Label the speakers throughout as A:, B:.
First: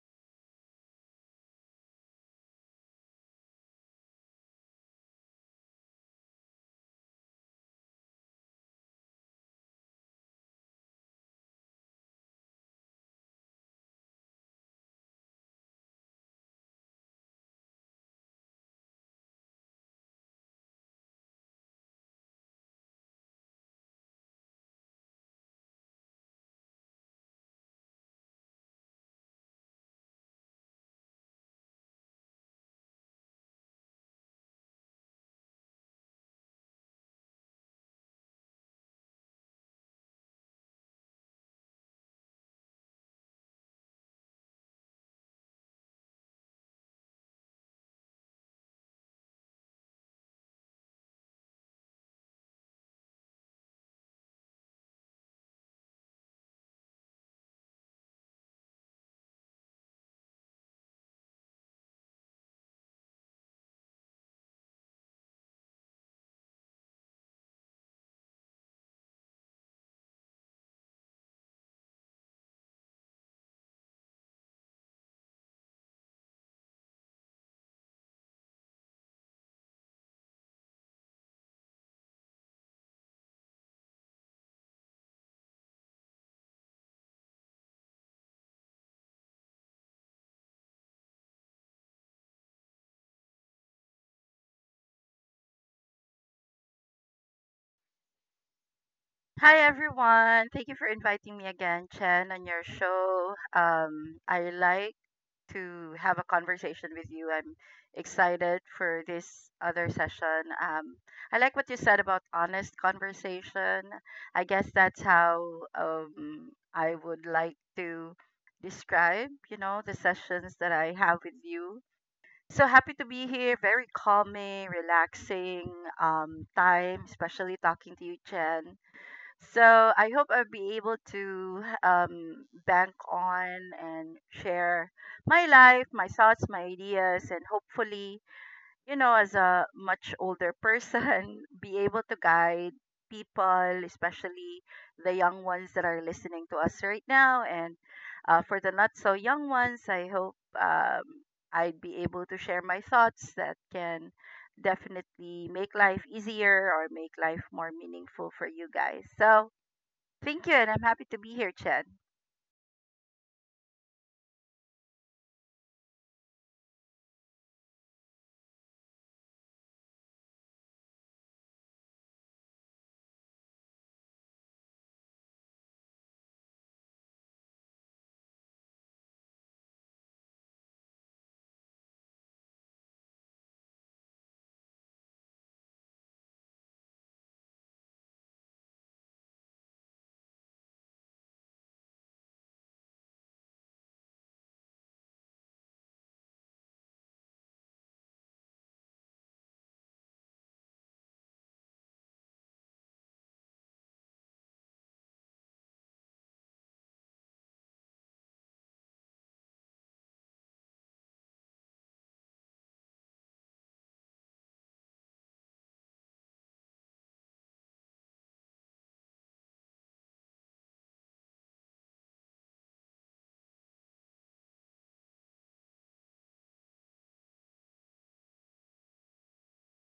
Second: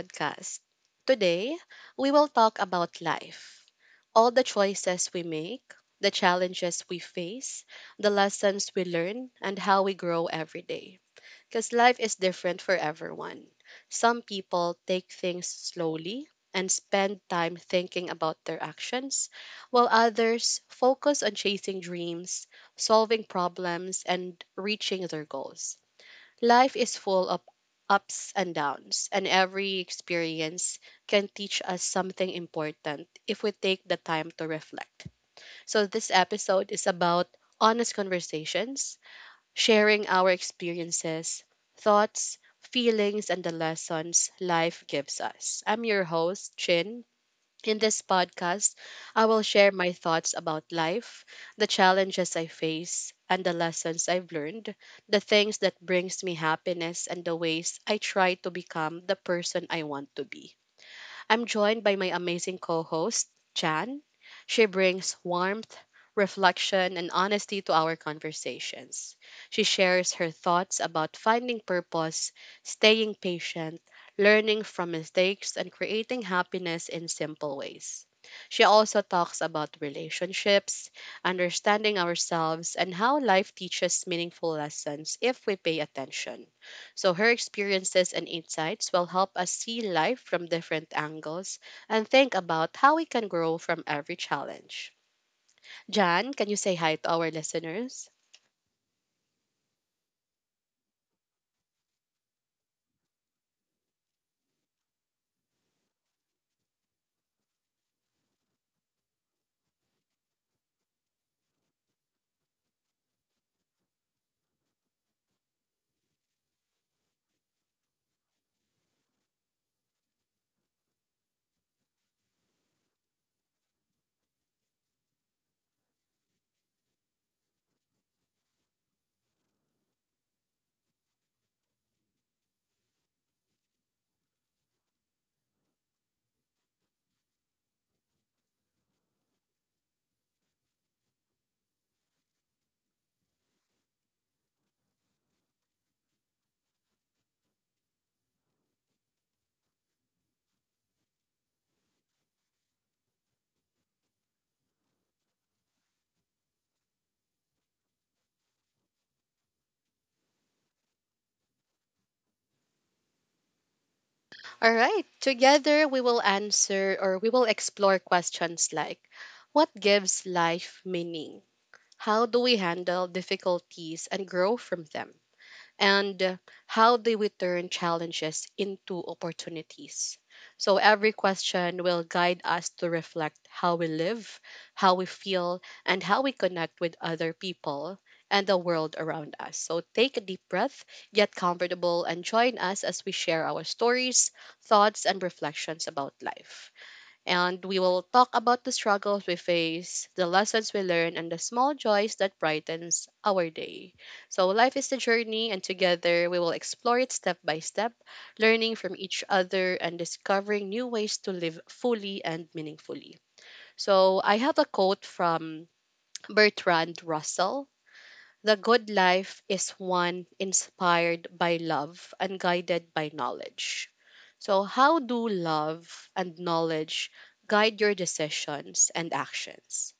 A: podcast. Today, we will talk about life, all the choices we make, the challenges we face, the lessons we learn, and how we grow every day. Because life is different for everyone. Some people take things slowly and spend time thinking about their actions, while others focus on chasing dreams, solving problems, and reaching their goals. Life is full of ups and downs, and every experience can teach us something important if we take the time to reflect. So, this episode is about honest conversations, sharing our experiences, thoughts, feelings, and the lessons life gives us. I'm your host, Chin. In this podcast, I will share my thoughts about life, the challenges I face, and the lessons I've learned, the things that brings me happiness and the ways I try to become the person I want to be. I'm joined by my amazing co host, Jan. She brings warmth, reflection, and honesty to our conversations. She shares her thoughts about finding purpose, staying patient, learning from mistakes, and creating happiness in simple ways. She also talks about relationships, understanding ourselves, and how life teaches meaningful lessons if we pay attention. So her experiences and insights will help us see life from different angles and think about how we can grow from every challenge. Jan, can you say hi to our listeners?
B: Hi everyone. Thank you for inviting me again, Chen, on your show. I like to have a conversation with you. I'm excited for this other session. I like what you said about honest conversation. I guess that's how I would like to describe the sessions that I have with you. So happy to be here. Very calming, relaxing time, especially talking to you, Chen. So I hope I'll be able to bank on and share my life, my thoughts, my ideas, and hopefully, you know, as a much older person, be able to guide people, especially the young ones that are listening to us right now. And for the not so young ones, I hope um, I'd be able to share my thoughts that can definitely make life easier or make life more meaningful for you guys. So, thank you, and I'm happy to be here, Chen.
A: All right, together we will answer, or we will explore questions like: what gives life meaning? How do we handle difficulties and grow from them? And how they would turn challenges into opportunities. So every question will guide us to reflect how we live, how we feel, and how we connect with other people and the world around us. So take a deep breath, get comfortable, and join us as we share our stories, thoughts, and reflections about life, and we will talk about the struggles we face, the lessons we learn, and the small joys that brightens our day. So life is a journey, and together we will explore it step by step, learning from each other and discovering new ways to live fully and meaningfully. So I have a quote from Bertrand Russell: the good life is one inspired by love and guided by knowledge. So, how do love and knowledge guide your decisions and actions?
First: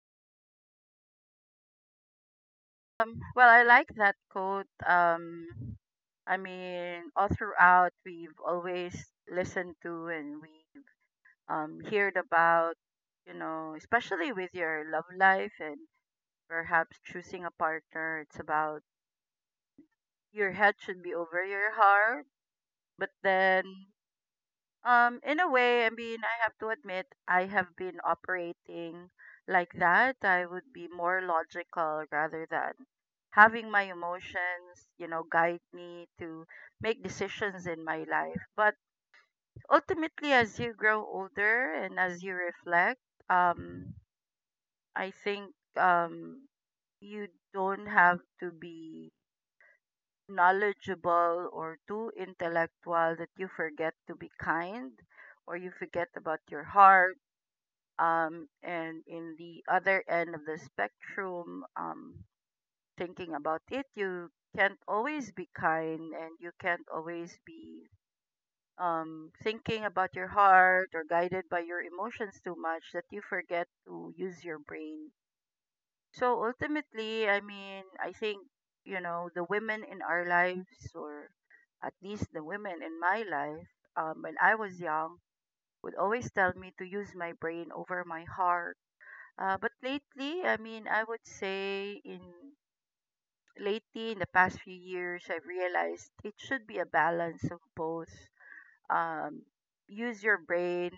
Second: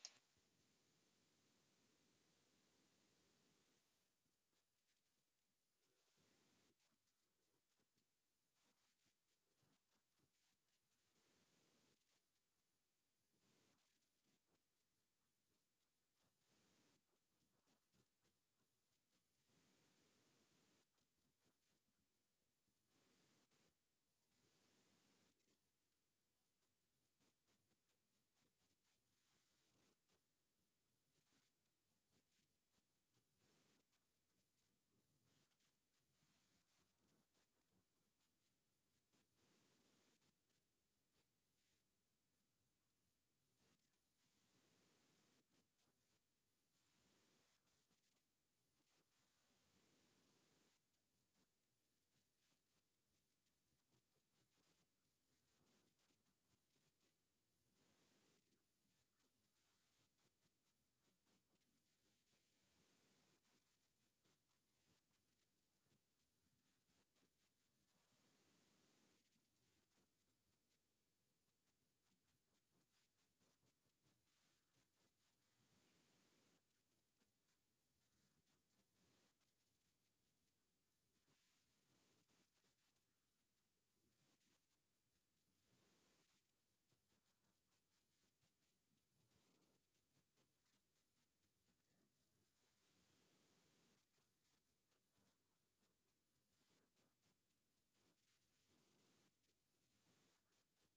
B: Well, I like that quote. I mean, all throughout, we've always listened to and we heard about, you know, especially with your love life and perhaps choosing a partner. It's about your head should be over your heart. But then, in a way, I mean, I have to admit, I have been operating like that. I would be more logical rather than having my emotions, you know, guide me to make decisions in my life. But ultimately, as you grow older and as you reflect, um, I think um, you don't have to be knowledgeable or too intellectual that you forget to be kind or you forget about your heart. And in the other end of the spectrum, thinking about it, you can't always be kind and you can't always be thinking about your heart or guided by your emotions too much that you forget to use your brain. So ultimately, I mean, I think, you know, the women in our lives, or at least the women in my life, when I was young, would always tell me to use my brain over my heart. But lately, I mean, I would say in lately in the past few years, I've realized it should be a balance of both. um, Use your brain,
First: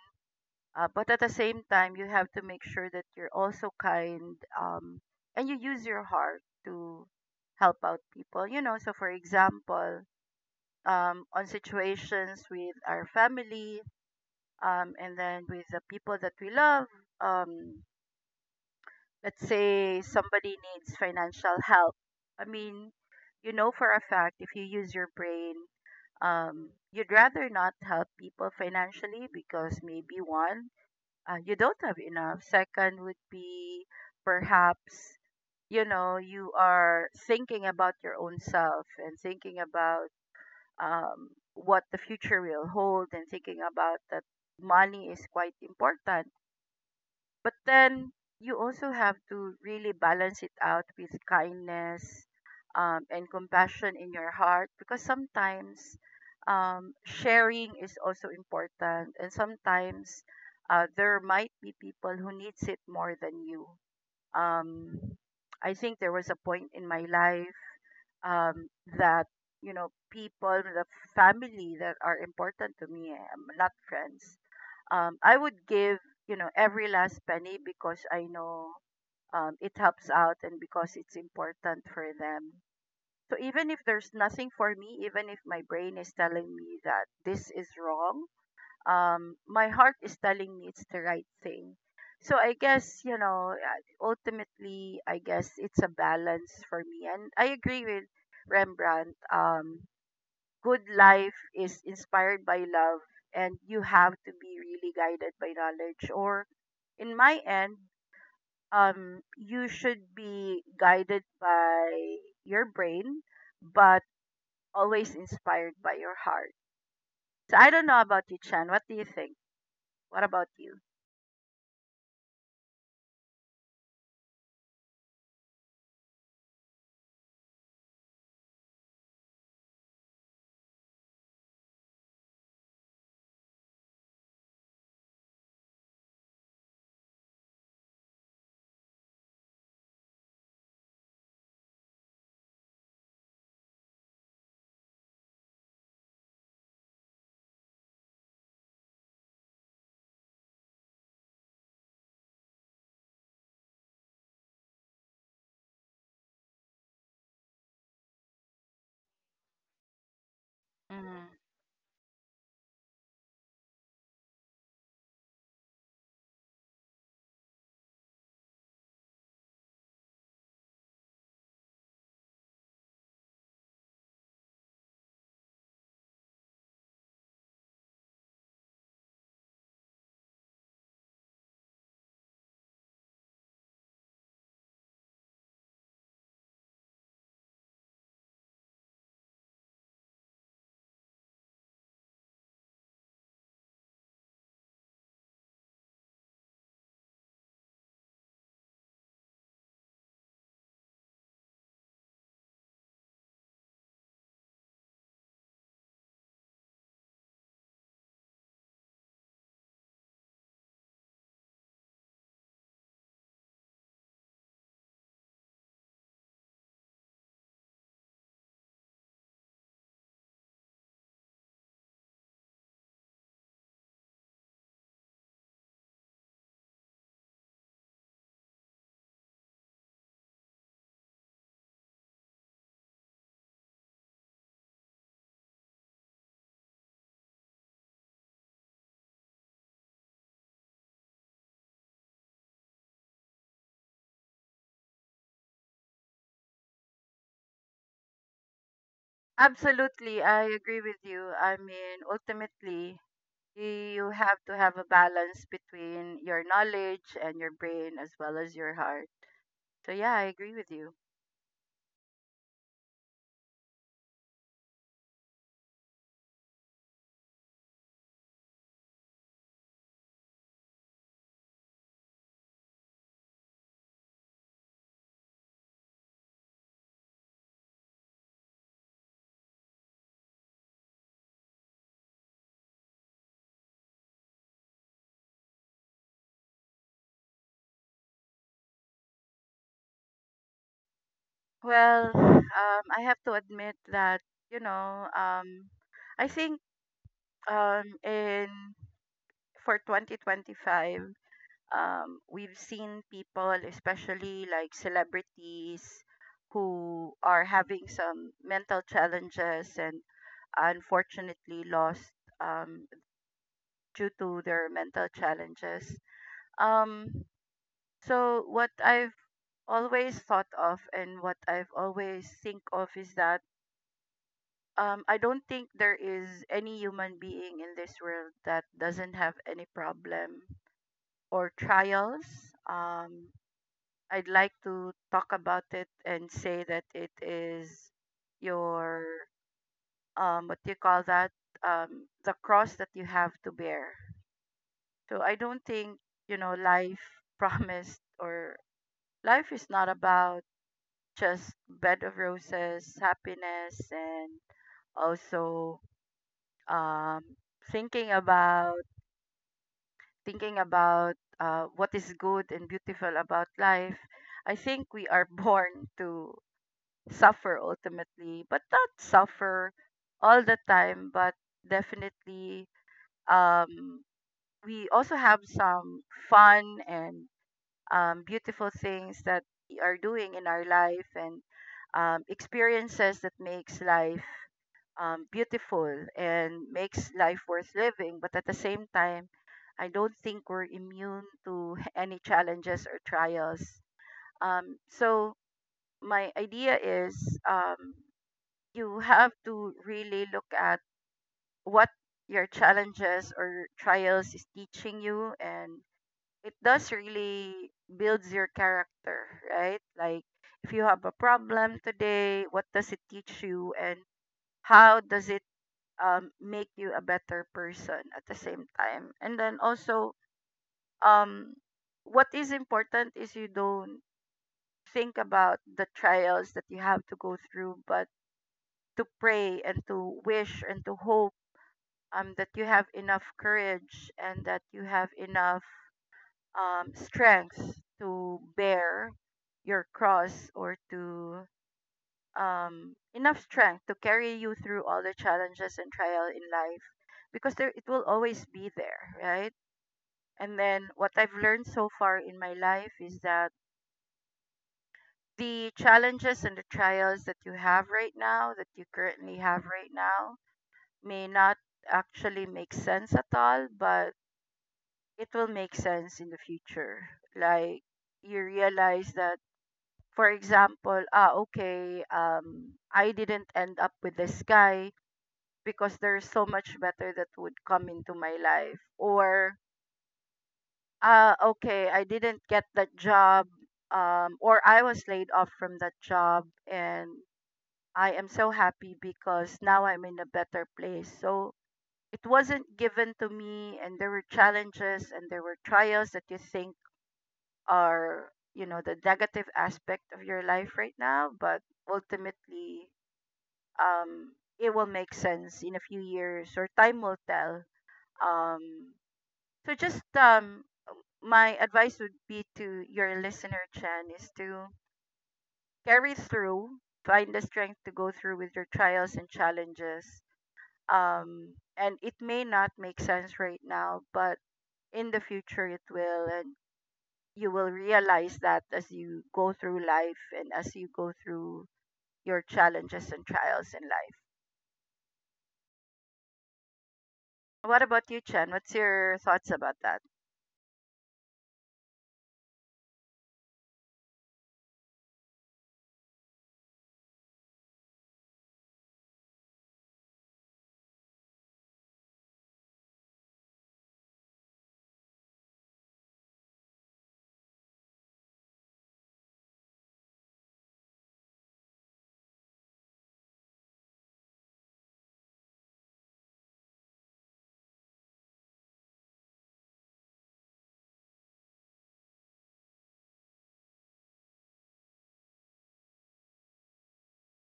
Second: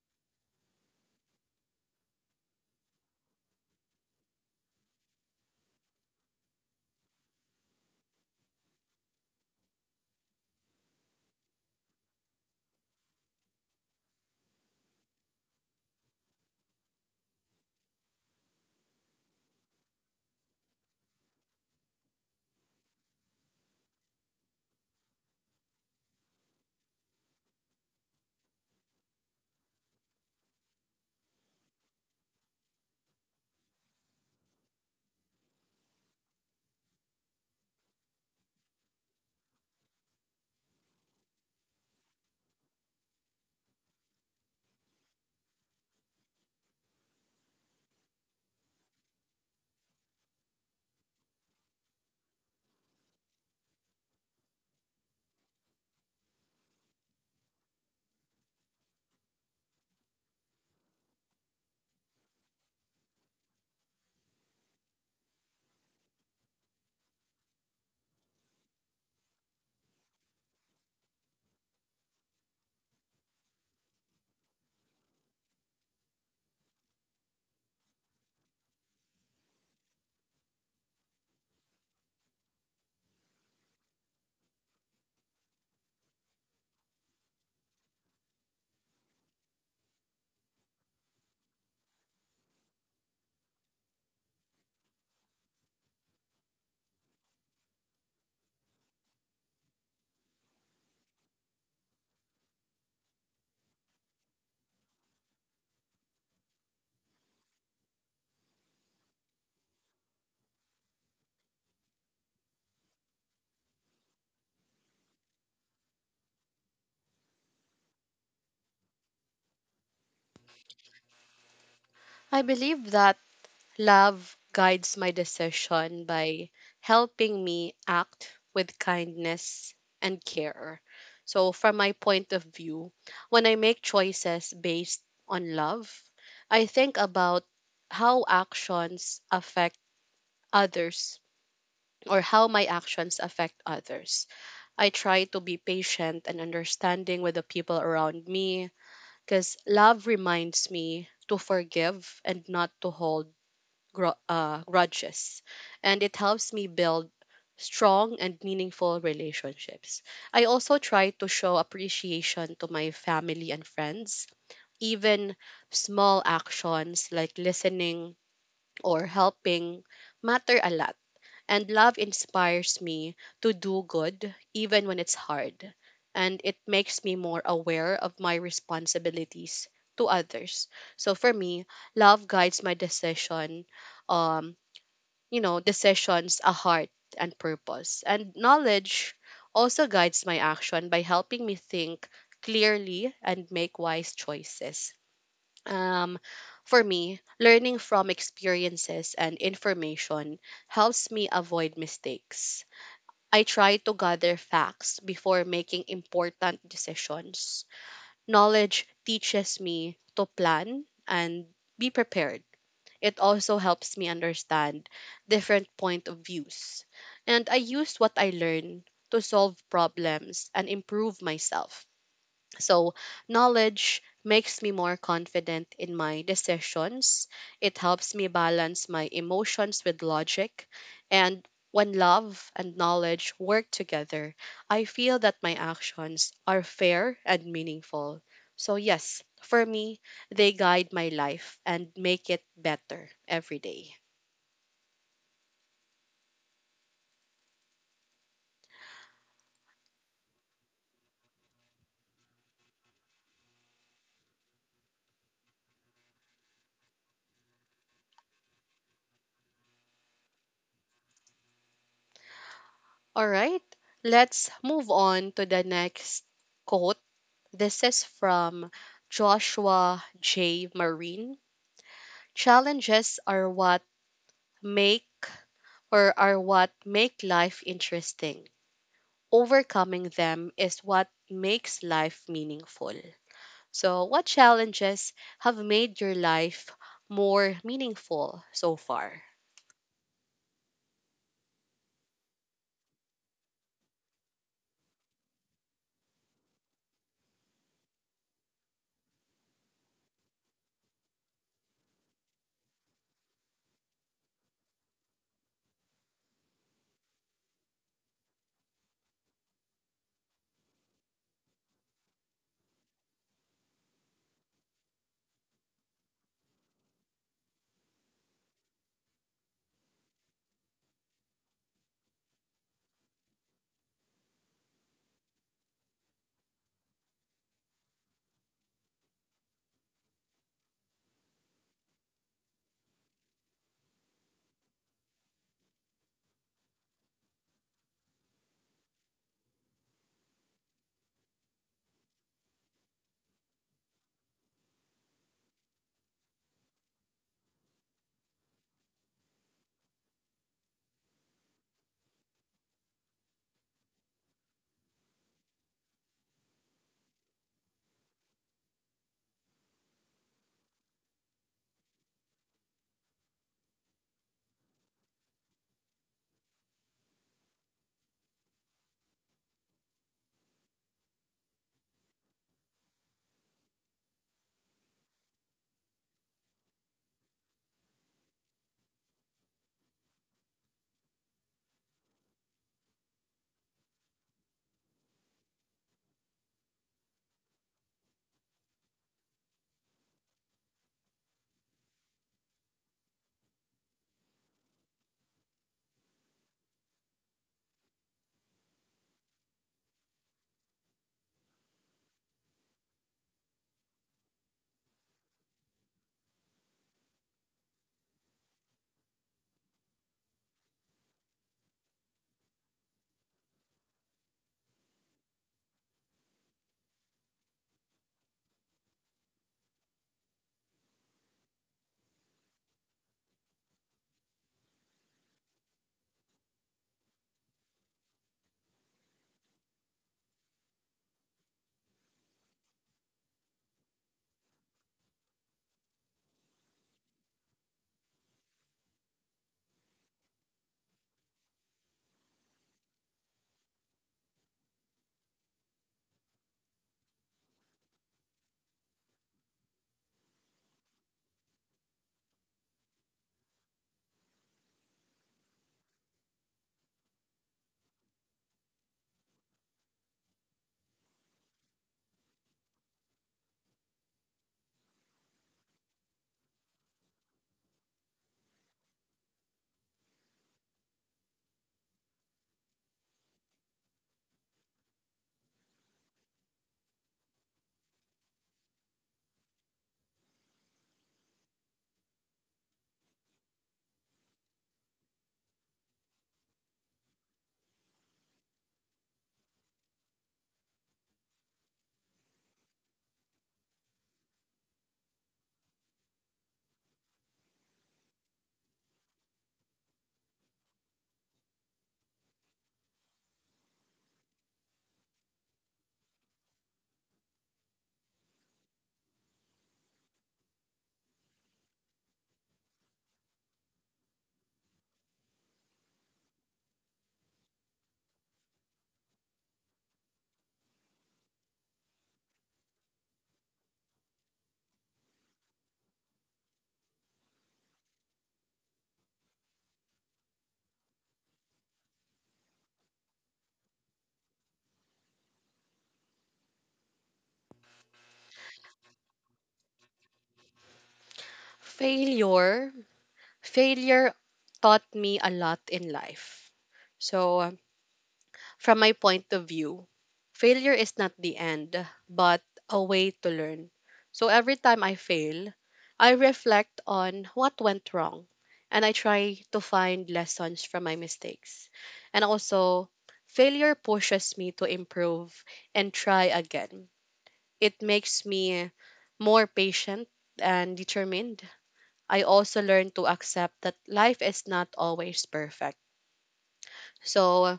B: but at the same time you have to make sure that you're also kind, and you use your heart to help out people, you know. So for example, on situations with our family, and then with the people that we love, um, let's say somebody needs financial help. I mean, you know for a fact, if you use your brain, you'd rather not help people financially because maybe one, you don't have enough. Second would be perhaps, you know, you are thinking about your own self and thinking about um what the future will hold, and thinking about that money is quite important. But then you also have to really balance it out with kindness, and compassion in your heart, because sometimes sharing is also important, and sometimes there might be people who needs it more than you. Um, I think there was a point in my life, um, that, you know, people, the family that are important to me, not friends, I would give, you know, every last penny, because I know it helps out and because it's important for them. So even if there's nothing for me, even if my brain is telling me that this is wrong, my heart is telling me it's the right thing. So I guess, you know, ultimately, I guess it's a balance for me. And I agree with Rembrandt. Good life is inspired by love, and you have to be really guided by knowledge, or in my end, you should be guided by your brain, but always inspired by your heart. So I don't know about you, Chan. What do you think? What about you?
A: I believe that love guides my decision by helping me act with kindness and care. So, from my point of view, when I make choices based on love, I think about how actions affect others, or how my actions affect others. I try to be patient and understanding with the people around me because love reminds me to forgive and not to hold grudges. And it helps me build strong and meaningful relationships. I also try
B: Mm-hmm.
A: to show appreciation to my family and friends. Even small actions like listening or helping matter a lot, and love inspires me to do good even when it's hard. And it makes me more aware of my responsibilities to others. So for me, love guides my um, decisions, a heart and purpose. And knowledge also guides my action by helping me think clearly and make wise choices. Um, for me, learning from experiences and information helps me avoid mistakes. I try to gather facts before making important decisions. Knowledge teaches me to plan and be prepared. It also helps me understand different point of views. And I use what I learn to solve problems and improve myself. So, knowledge makes me more confident in my decisions. It helps me balance my emotions with logic. And when love and knowledge work together, I feel that my actions are fair and meaningful. So, yes, for me, they guide my life and make it better every day.
B: Absolutely, I agree with you. I mean, ultimately, you have to have a balance between your knowledge and your brain as well as your heart. So yeah, I agree with you.
A: All right, let's move on to the next quote. This is from Joshua J. Marine: challenges are what make, or are what make life interesting. Overcoming them is what makes life meaningful. So, what challenges have made your life more meaningful so far?
B: Well, I have to admit that, you know, I think in for 2025, we've seen people, especially like celebrities, who are having some mental challenges and unfortunately lost, um, due to their mental challenges. Um, so what I've always thought of and what I've always think of is that I don't think there is any human being in this world that doesn't have any problem or trials. Um I'd like to talk about it and say that it is your what do you call that? The cross that you have to bear. So I don't think, you know, life promised, or life is not about just bed of roses, happiness, and also um thinking about thinking about what is good and beautiful about life. I think we are born to suffer ultimately, but not suffer all the time, but definitely um, we also have some fun and beautiful things that we are doing in our life, and experiences that makes life beautiful and makes life worth living. But at the same time, I don't think we're immune to any challenges or trials. So my idea is, you have to really look at what your challenges or trials is teaching you, and it does really builds your character, right? Like, if you have a problem today, what does it teach you and how does it make you a better person at the same time. And then also, um, what is important is you don't think about the trials that you have to go through, but to pray and to wish and to hope that you have enough courage and that you have enough strength to bear your cross, or to enough strength to carry you through all the challenges and trial in life, because there it will always be there, right? And then what I've learned so far in my life is that the challenges and the trials that you have right now, that you currently have right now, may not actually make sense at all, but it will make sense in the future. Like, you realize that, for example, ah, okay, I didn't end up with this guy because there's so much better that would come into my life. Or, uh, okay, I didn't get that job, or I was laid off from that job, and I am so happy because now I'm in a better place. So it wasn't given to me, and there were challenges and there were trials that you think are, you know, the negative aspect of your life right now, but ultimately, um, it will make sense in a few years, or time will tell. Um, so just, my advice would be to your listener, Chen, is to carry through, find the strength to go through with your trials and challenges. And it may not make sense right now, but in the future it will. And you will realize that as you go through life and as you go through your challenges and trials in life. What about you, Chen? What's your thoughts about that?
A: Failure, failure taught me a lot in life. So, from my point of view, failure is not the end, but a way to learn. So every time I fail, I reflect on what went wrong and I try to find lessons from my mistakes. And also, failure pushes me to improve and try again. It makes me more patient and determined. I also learn to accept that life is not always perfect. So,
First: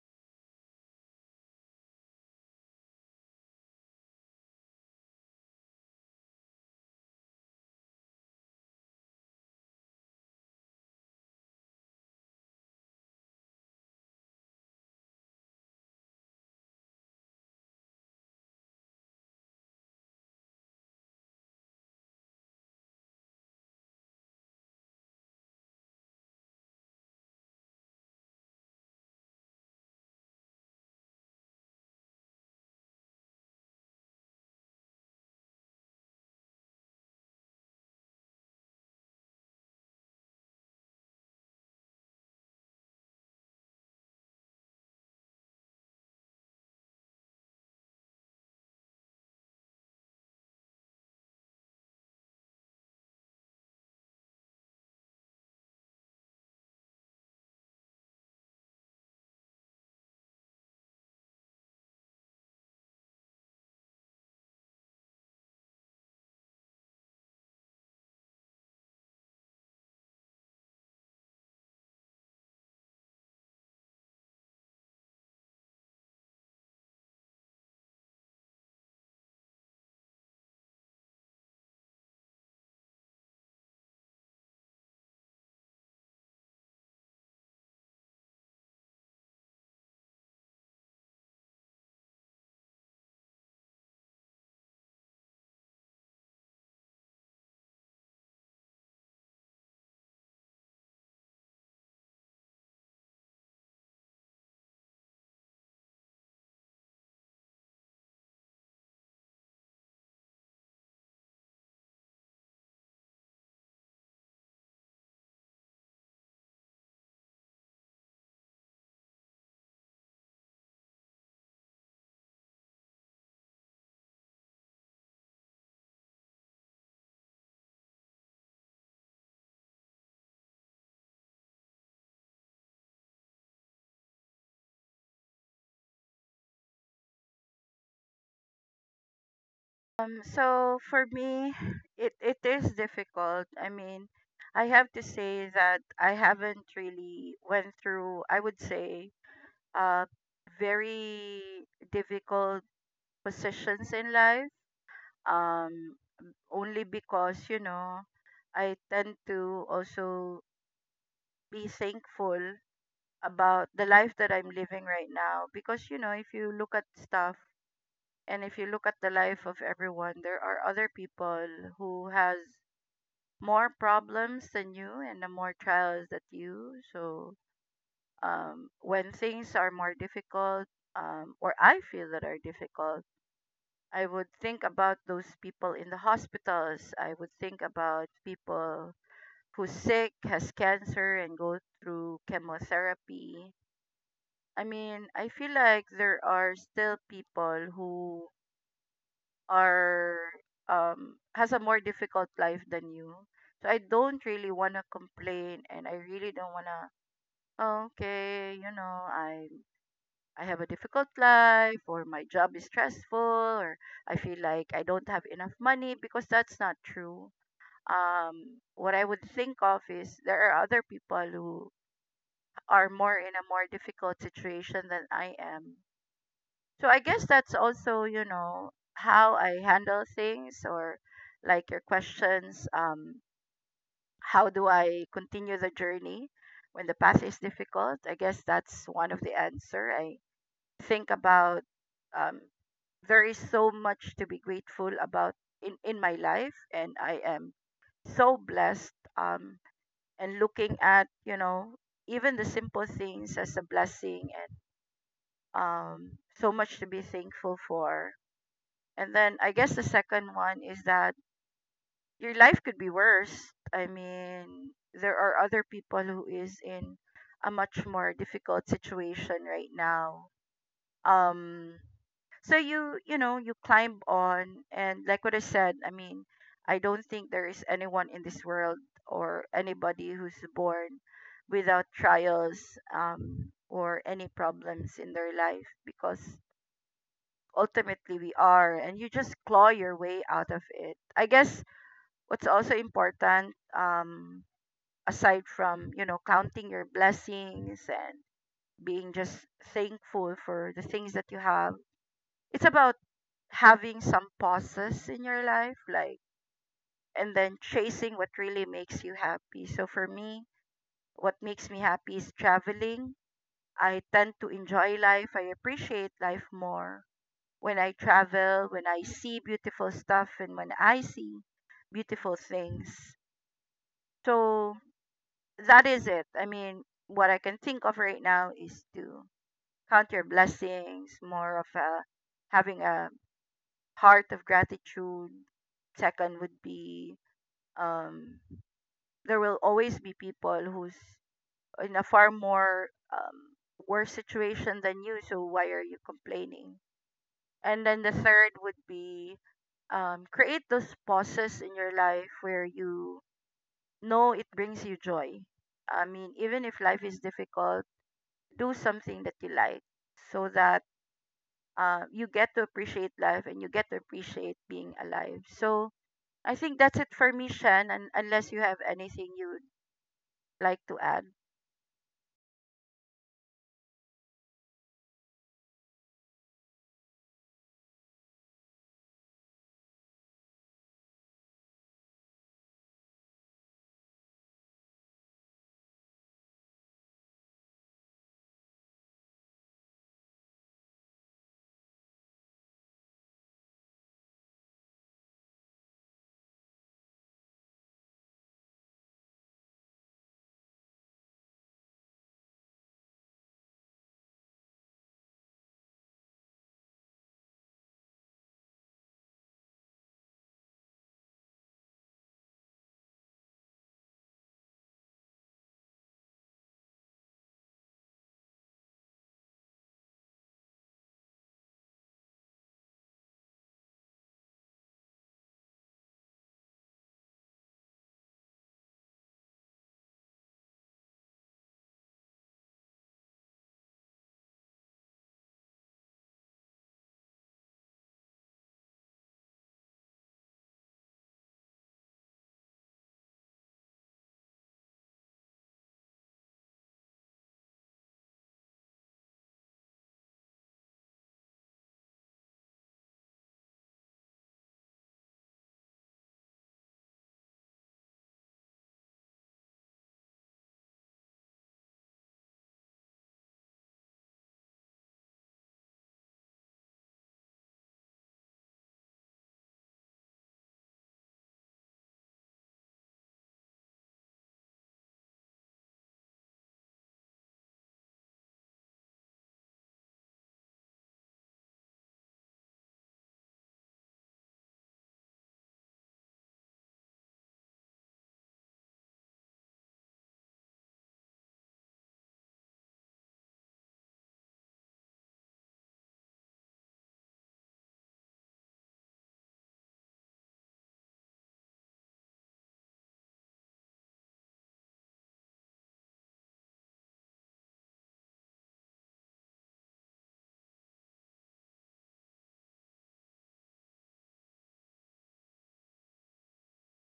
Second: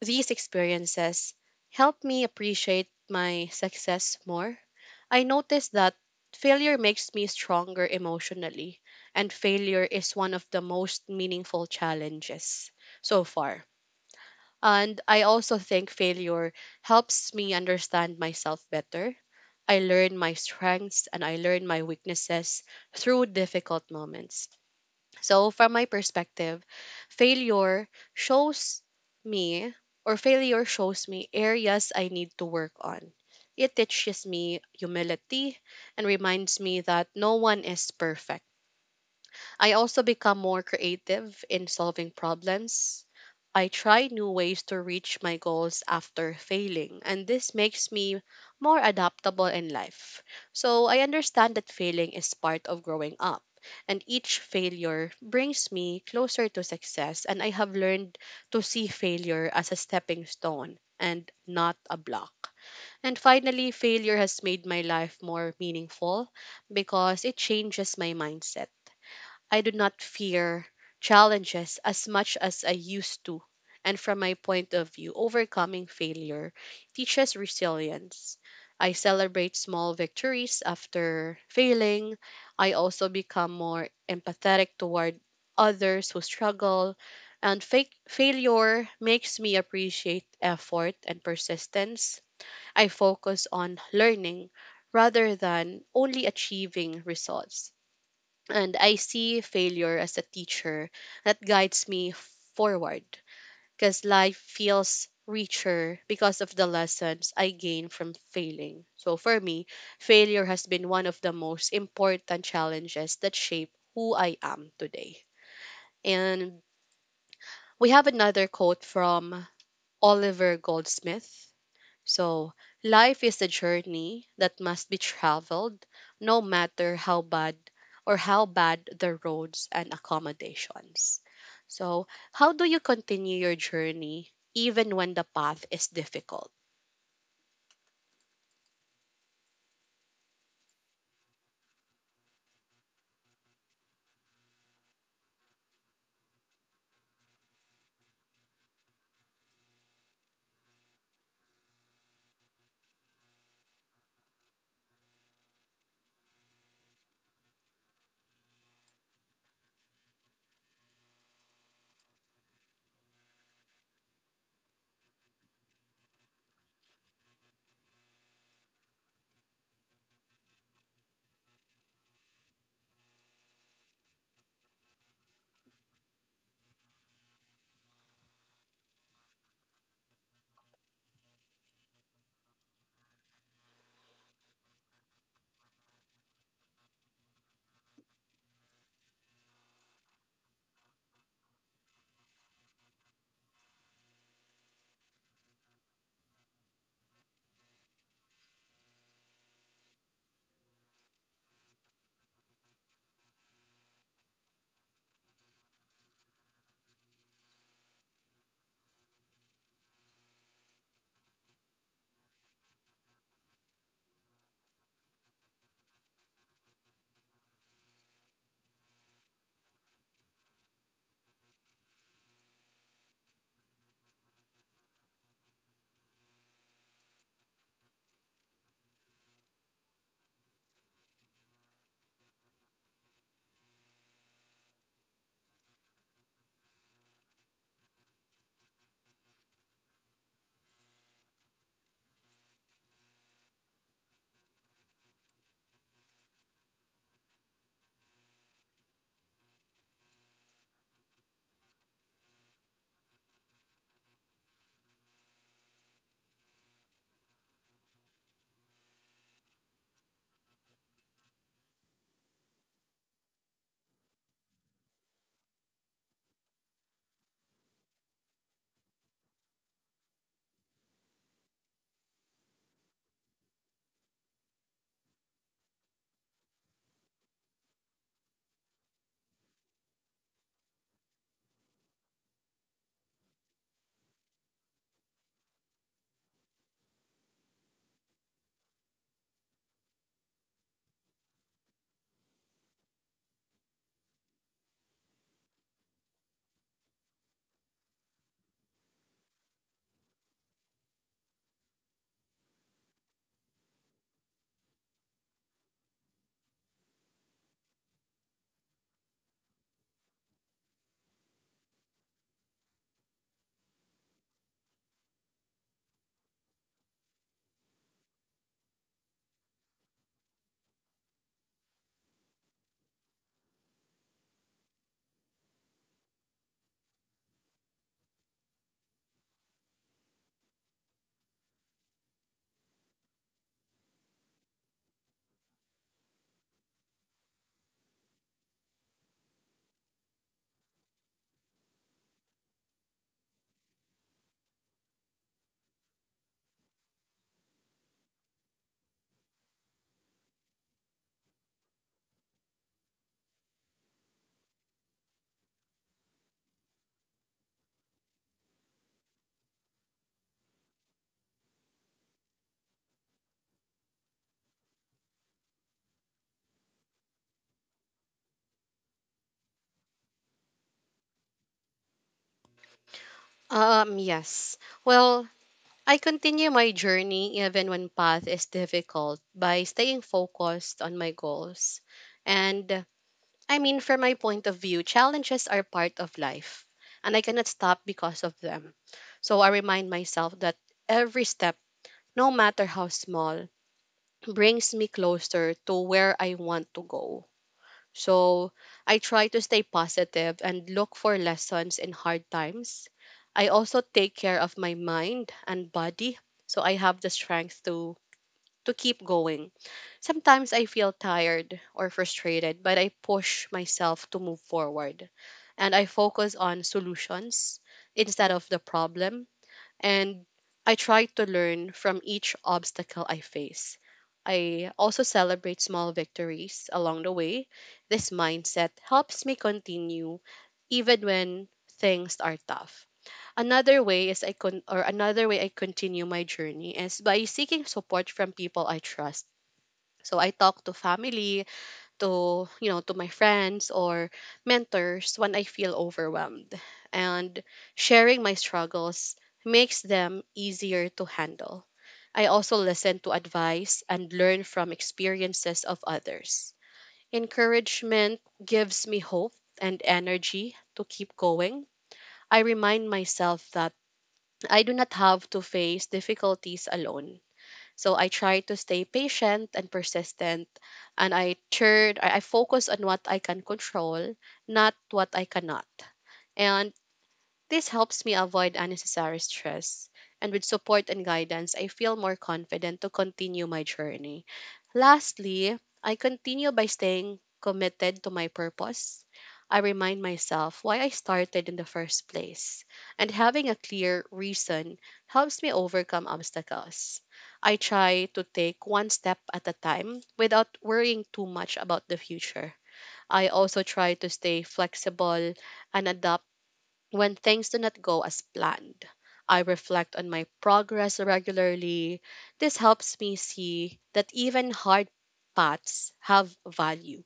A: these experiences help me appreciate my success more. I notice that failure makes me stronger emotionally, and failure is one of the most meaningful challenges so far. And I also think failure helps me understand myself better. I learn my strengths and I learn my weaknesses through difficult moments. So, from my perspective, failure shows me, failure shows me areas I need to work on. It teaches me humility and reminds me that no one is perfect. I also become more creative in solving problems. I try new ways to reach my goals after failing, and this makes me more adaptable in life. So I understand that failing is part of growing up, and each failure brings me closer to success, and I have learned to see failure as a stepping stone and not a block. And finally, failure has made my life more meaningful because it changes my mindset. I do not fear challenges as much as I used to. And from my point of view, overcoming failure teaches resilience. I celebrate small victories after failing. I also become more empathetic toward others who struggle. And fake failure makes me appreciate effort and persistence. I focus on learning rather than only achieving results, and I see failure as a teacher that guides me forward, because life feels richer because of the lessons I gain from failing. So for me, failure has been one of the most important challenges that shape who I am today. And we have another quote from Oliver Goldsmith: so, life is a journey that must be traveled no matter how bad, or how bad the roads and accommodations. So, how do you continue your journey even when the path is difficult?
B: So for me, it is difficult. I mean, I have to say that I haven't really went through, I would say, uh, very difficult positions in life. Um, Only because, you know, I tend to also be thankful about the life that I'm living right now. Because, you know, if you look at stuff and if you look at the life of everyone, there are other people who has more problems than you and the more trials that you. So when things are more difficult, or I feel that are difficult, I would think about those people in the hospitals, I would think about people who's sick, has cancer, and go through chemotherapy. I mean, I feel like there are still people who are, has a more difficult life than you. So I don't really wanna complain and I really don't wanna, "Oh, okay, you know, I have a difficult life, or my job is stressful, or I feel like I don't have enough money," because that's not true. What I would think of is there are other people who are more in a more difficult situation than I am. So I guess that's also, you know, how I handle things, or like your questions, how do I continue the journey when the path is difficult? I guess that's one of the answer. I think about um, there is so much to be grateful about in my life, and I am so blessed, and looking at, you know, even the simple things as a blessing and um, so much to be thankful for. And then I guess the second one is that your life could be worse. I mean, there are other people who is in a much more difficult situation right now. Um so you know, you climb on, and like what I said, I mean, I don't think there is anyone in this world or anybody who's born without trials, um, or any problems in their life, because ultimately we are and you just claw your way out of it. I guess what's also important, aside from, you know, counting your blessings and being just thankful for the things that you have, it's about having some pauses in your life, like, and then chasing what really makes you happy. So for me, what makes me happy is traveling. I tend to enjoy life, I appreciate life more when I travel, when I see beautiful stuff, and when I see beautiful things. So that is it. I mean, what I can think of right now is to count your blessings, more of a, having a heart of gratitude. Second would be, um, there will always be people who's in a far more, worse situation than you, so why are you complaining? And then the third would be, create those pauses in your life where you know it brings you joy. I mean, even if life is difficult, do something that you like so that, you get to appreciate life and you get to appreciate being alive. So I think that's it for me, Shan, and unless you have anything you'd like to add.
A: Um, yes. Well, I continue my journey even when path is difficult by staying focused on my goals, and I mean, from my point of view, challenges are part of life, and I cannot stop because of them. So I remind myself that every step, no matter how small, brings me closer to where I want to go. So I try to stay positive and look for lessons in hard times. I also take care of my mind and body so I have the strength to keep going. Sometimes I feel tired or frustrated, but I push myself to move forward and I focus on solutions instead of the problem. And I try to learn from each obstacle I face. I also celebrate small victories along the way. This mindset helps me continue even when things are tough. Another way I continue my journey is by seeking support from people I trust. So I talk to family, to you know to my friends or mentors when I feel overwhelmed, and sharing my struggles makes them easier to handle. I also listen to advice and learn from experiences of others. Encouragement gives me hope and energy to keep going. I remind myself that I do not have to face difficulties alone, so I try to stay patient and persistent, and I focus on what I can control, not what I cannot. And this helps me avoid unnecessary stress, and with support and guidance, I feel more confident to continue my journey. Lastly, I continue by staying committed to my purpose. I remind myself why I started in the first place, and having a clear reason helps me overcome obstacles. I try to take one step at a time without worrying too much about the future. I also try to stay flexible and adapt. When things do not go as planned, I reflect on my progress regularly. This helps me see that even hard paths have value.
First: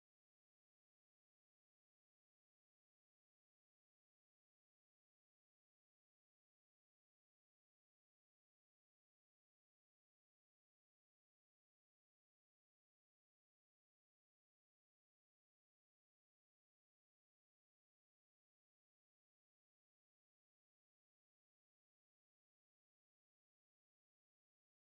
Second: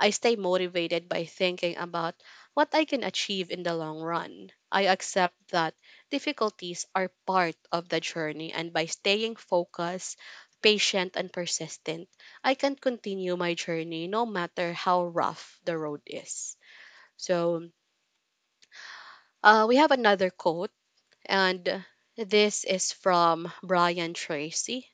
A: I stay motivated by thinking about what I can achieve in the long run. I accept that difficulties are part of the journey, and by staying focused, patient, and persistent, I can continue my journey no matter how rough the road is. So, we have another quote, and this is from Brian Tracy.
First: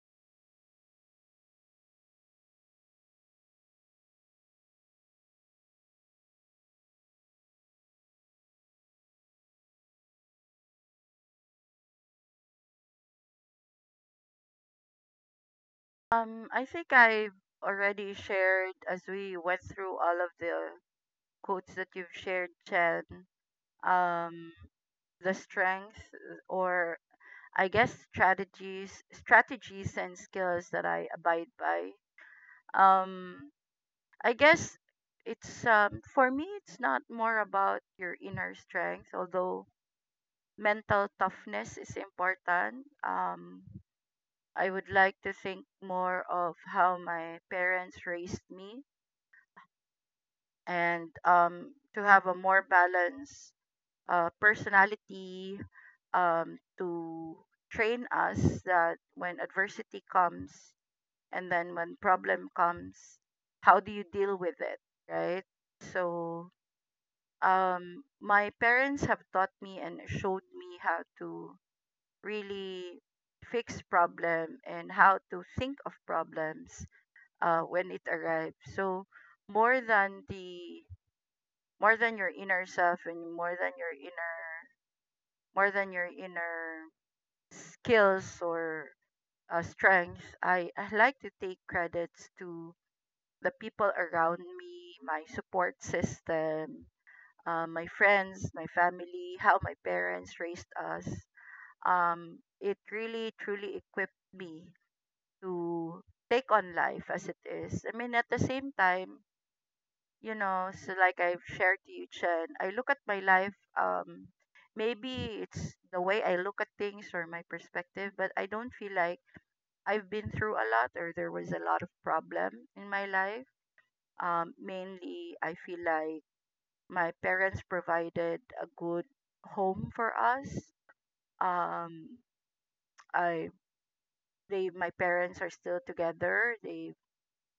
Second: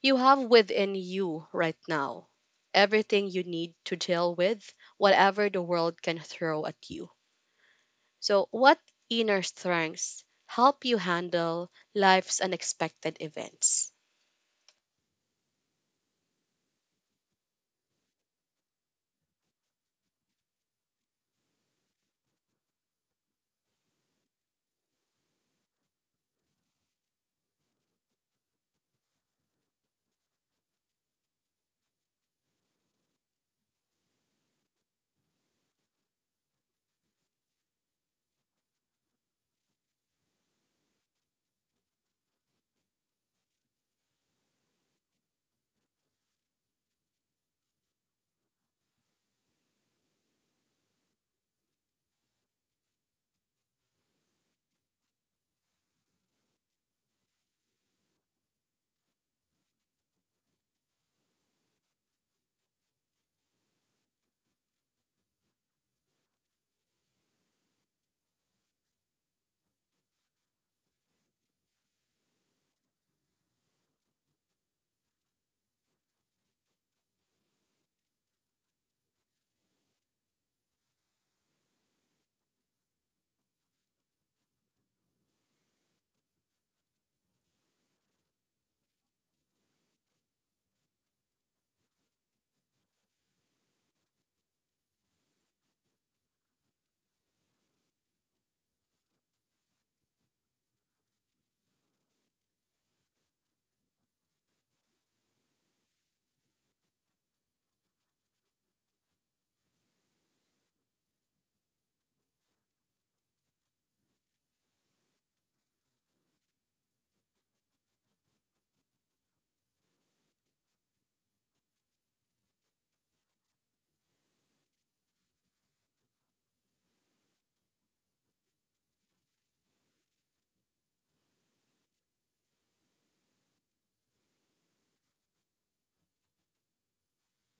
A: You have within you right now everything you need to deal with whatever the world can throw at you. So, what inner strengths help you handle life's unexpected events?
B: I think I've already shared as we went through all of the quotes that you've shared, Chen. Um, the strength, or I guess strategies and skills that I abide by. Um I guess it's, um, for me it's not more about your inner strength, although mental toughness is important. I would like to think more of how my parents raised me, and um, to have a more balanced, personality, um, to train us that when adversity comes, and then when problem comes, how do you deal with it, right? So, um, my parents have taught me and showed me how to really fix problem and how to think of problems, when it arrives. So more than the more than your inner self, and more than your inner more than your inner skills or, strengths, I like to take credits to the people around me, my support system, my friends, my family, how my parents raised us. It really truly equipped me to take on life as it is. I mean, at the same time, you know, so like I've shared to you, Chen, I look at my life. Um, maybe it's the way I look at things or my perspective, but I don't feel like I've been through a lot or there was a lot of problem in my life, mainly, I feel like my parents provided a good home for us. Um, I they my parents are still together. They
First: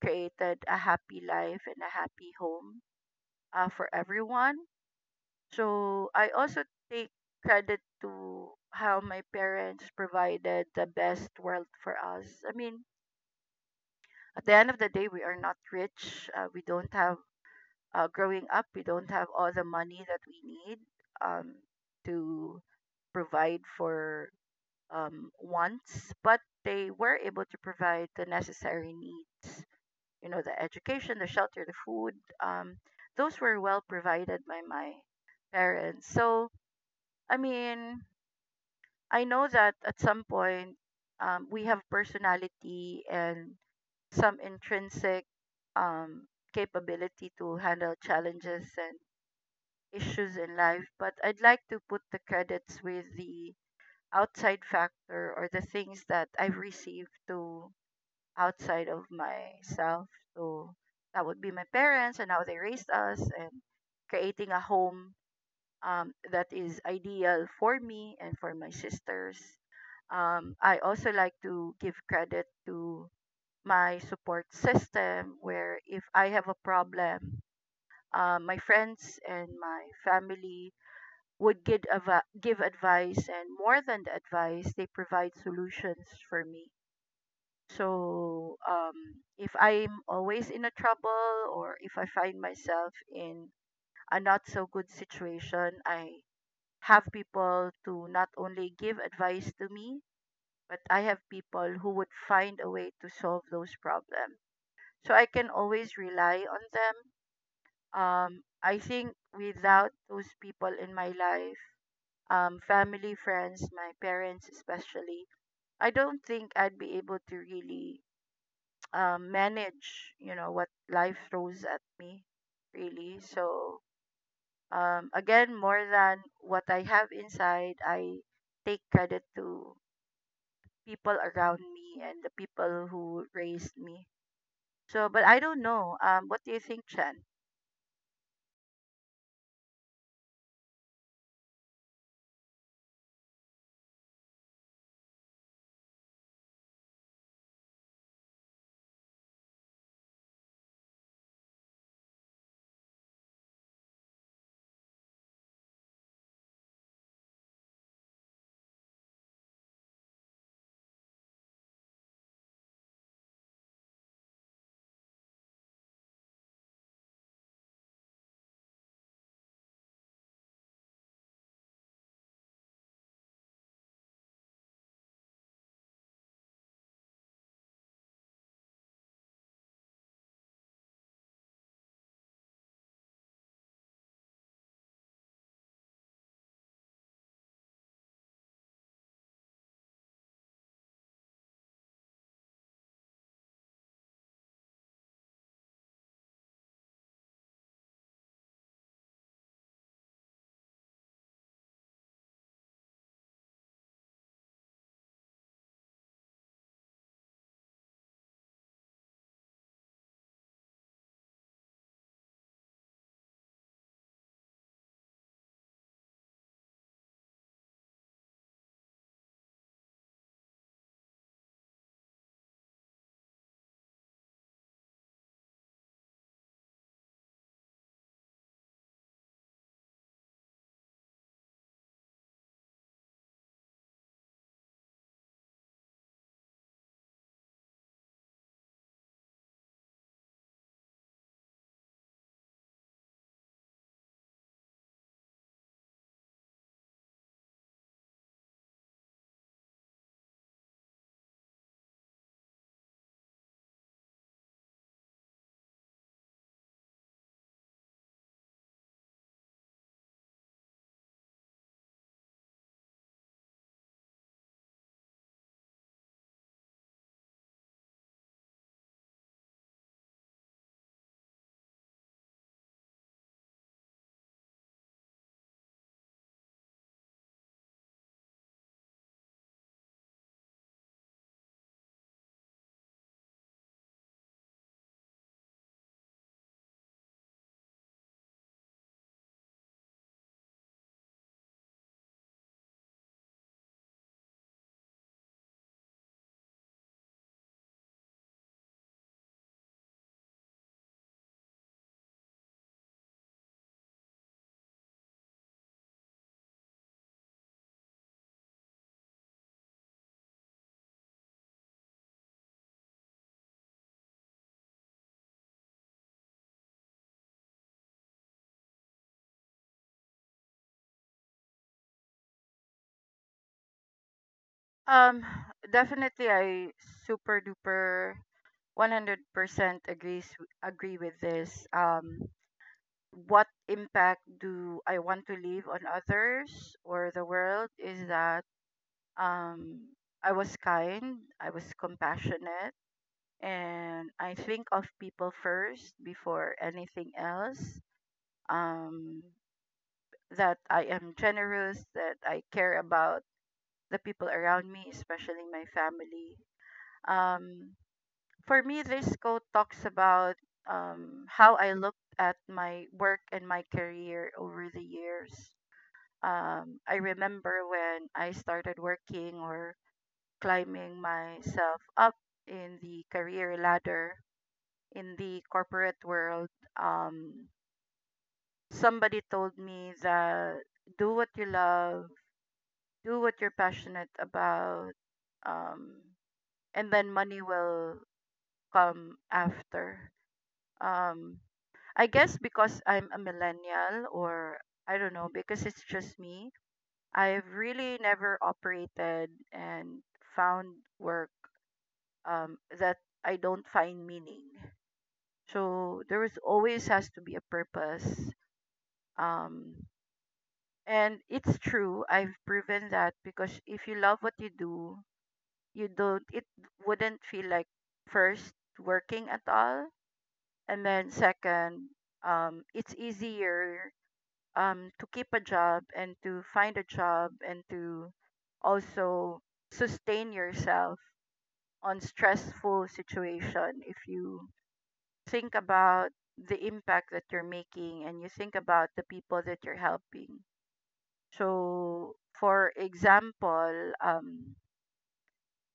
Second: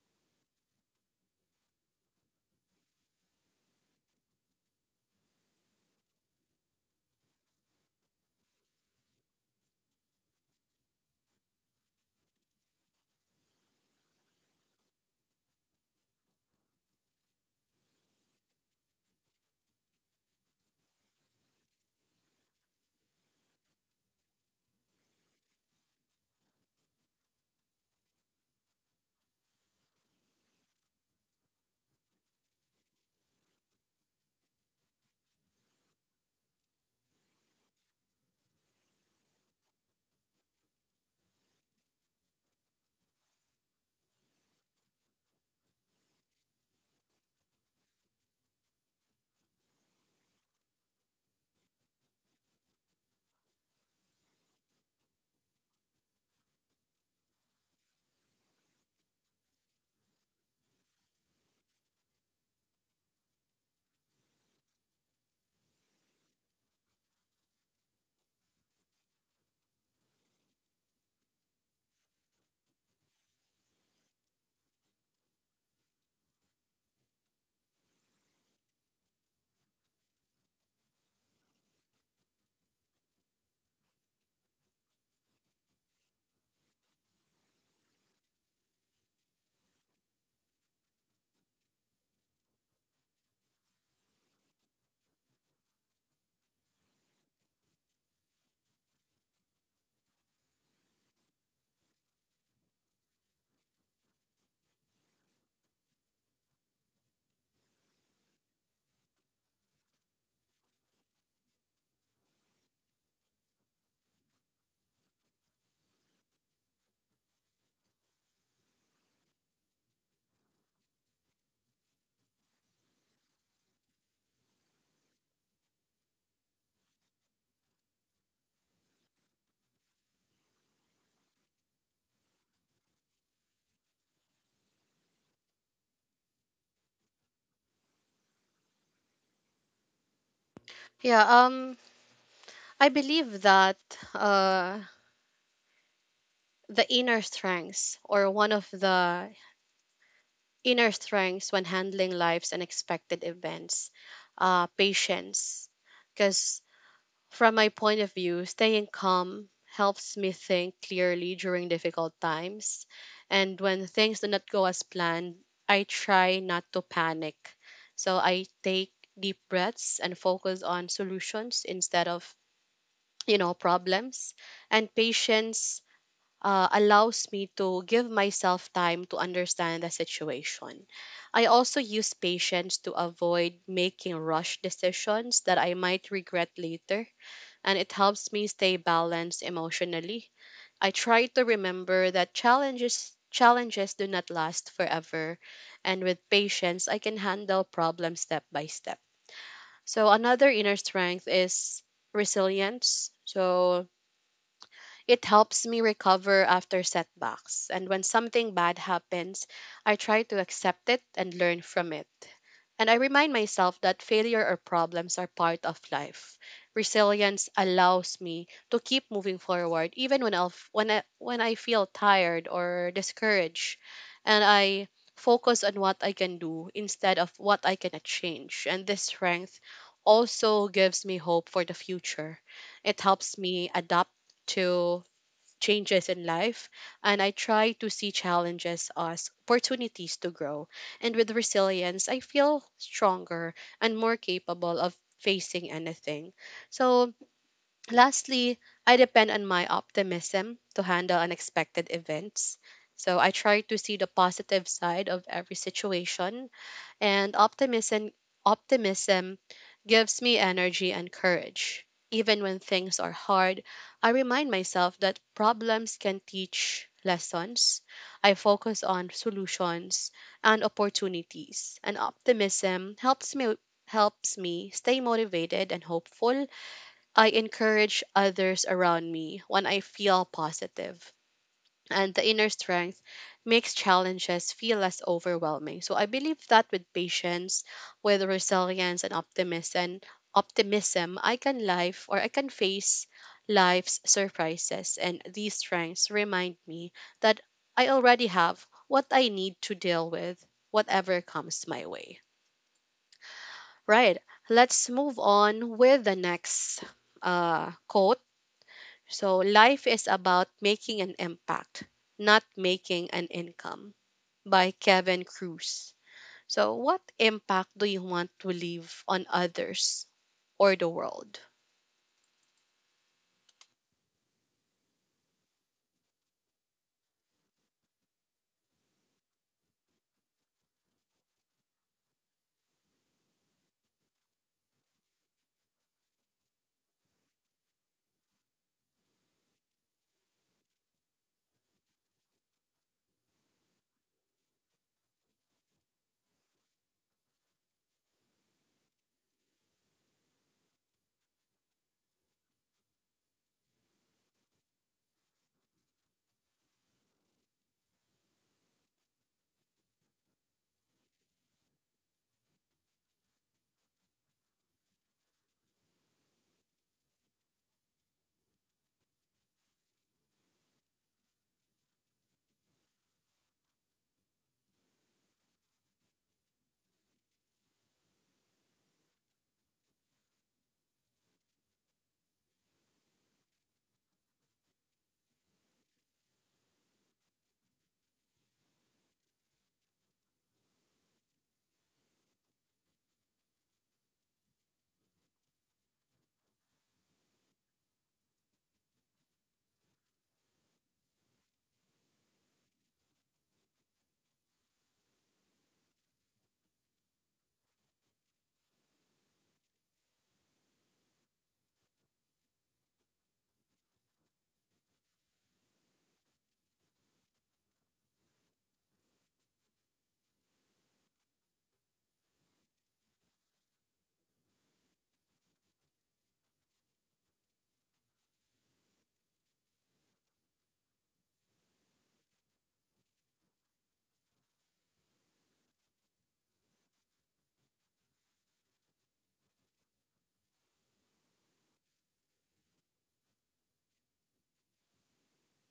B: created a happy life and a happy home, for everyone. So I also take credit to how my parents provided the best world for us. I mean, at the end of the day, we are not rich. We don't have, growing up, we don't have all the money that we need, um, to provide for, wants, but they were able to provide the necessary needs. You know, the education, the shelter, the food. Um, those were well provided by my parents. So, I mean, I know that at some point, we have personality and some intrinsic, um, capability to handle challenges and issues in life, but I'd like to put the credits with the outside factor or the things that I've received to outside of myself. So that would be my parents and how they raised us, and creating a home, that is ideal for me and for my sisters. I also like to give credit to my support system, where if I have a problem, my friends and my family would give, give advice, and more than the advice they provide solutions for me. So if I'm always in a trouble or if I find myself in a not so good situation, I have people to not only give advice to me, but I have people who would find a way to solve those problems, so I can always rely on them. Um, I think without those people in my life, family, friends, my parents especially, I don't think I'd be able to really, manage, you know, what life throws at me, really. So, again, more than what I have inside, I take credit to people around me and the people who raised me. So, but I don't know. What do you think, Chen?
A: Yeah, I believe that uh, the inner strengths, or one of the inner strengths when handling life's unexpected events, patience. Because from my point of view, staying calm helps me think clearly during difficult times. And when things do not go as planned, I try not to panic. So I take deep breaths and focus on solutions instead of, problems. And patience allows me to give myself time to understand the situation. I also use patience to avoid making rush decisions that I might regret later, and it helps me stay balanced emotionally. I try to remember that challenges do not last forever, and with patience I can handle problems step by step. So another inner strength is resilience. So it helps me recover after setbacks, and when something bad happens, I try to accept it and learn from it, and I remind myself that failure or problems are part of life. Resilience allows me to keep moving forward even when I feel tired or discouraged. And I focus on what I can do instead of what I cannot change. And this strength also gives me hope for the future. It helps me adapt to changes in life, and I try to see challenges as opportunities to grow. And with resilience, I feel stronger and more capable of facing anything. So, lastly, I depend on my optimism to handle unexpected events. So, I try to see the positive side of every situation, and optimism gives me energy and courage. Even when things are hard, I remind myself that problems can teach lessons. I focus on solutions and opportunities, and optimism helps me stay motivated and hopeful. I encourage others around me when I feel positive, and the inner strength makes challenges feel less overwhelming. So I believe that with patience, with resilience and optimism, I can life or I can face life's surprises, and these strengths remind me that I already have what I need to deal with whatever comes my way. Right. Let's move on with the next quote. So life is about making an impact, not making an income, by Kevin Cruz. So what impact do you want to leave on others or the world?
B: Um, definitely, I super duper 100% agrees agree with this. What impact do I want to leave on others or the world is that, um, I was kind, I was compassionate, and I think of people first before anything else. Um, that I am generous, that I care about the people around me, especially my family. Um, for me, this quote talks about, how I looked at my work and my career over the years. Um, I remember when I started working or climbing myself up in the career ladder in the corporate world, um, somebody told me that do what you love, do what you're passionate about, um, and then money will come after. Um, I guess because I'm a millennial, or I don't know, because it's just me, I've really never operated and found work, that I don't find meaning. So there is always has to be a purpose. Um, and it's true. I've proven that because if you love what you do, you don't. It wouldn't feel like, first, working at all, and then second, it's easier, to keep a job and to find a job and to also sustain yourself on stressful situation if you think about the impact that you're making and you think about the people that you're helping. So for example,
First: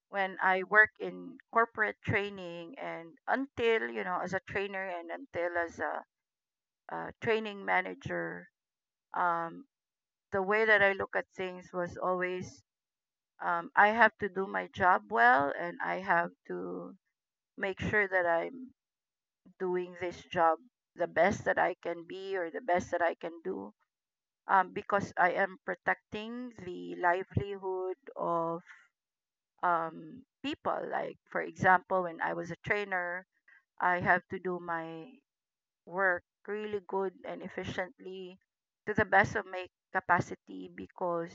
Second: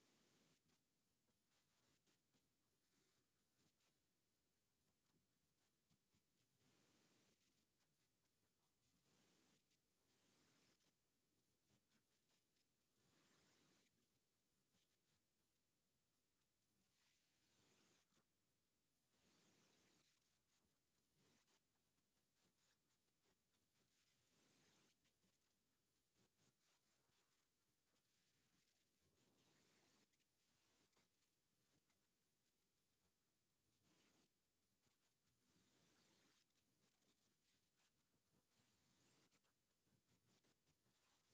B: when I work in corporate training, and until, you know, as a trainer and until as a, uh, training manager, um, the way that I look at things was always, I have to do my job well and I have to make sure that I'm doing this job the best that I can be or the best that I can do, because I am protecting the livelihood of, people. Like, for example, when I was a trainer, I have to do my work really good and efficiently to the best of my capacity, because,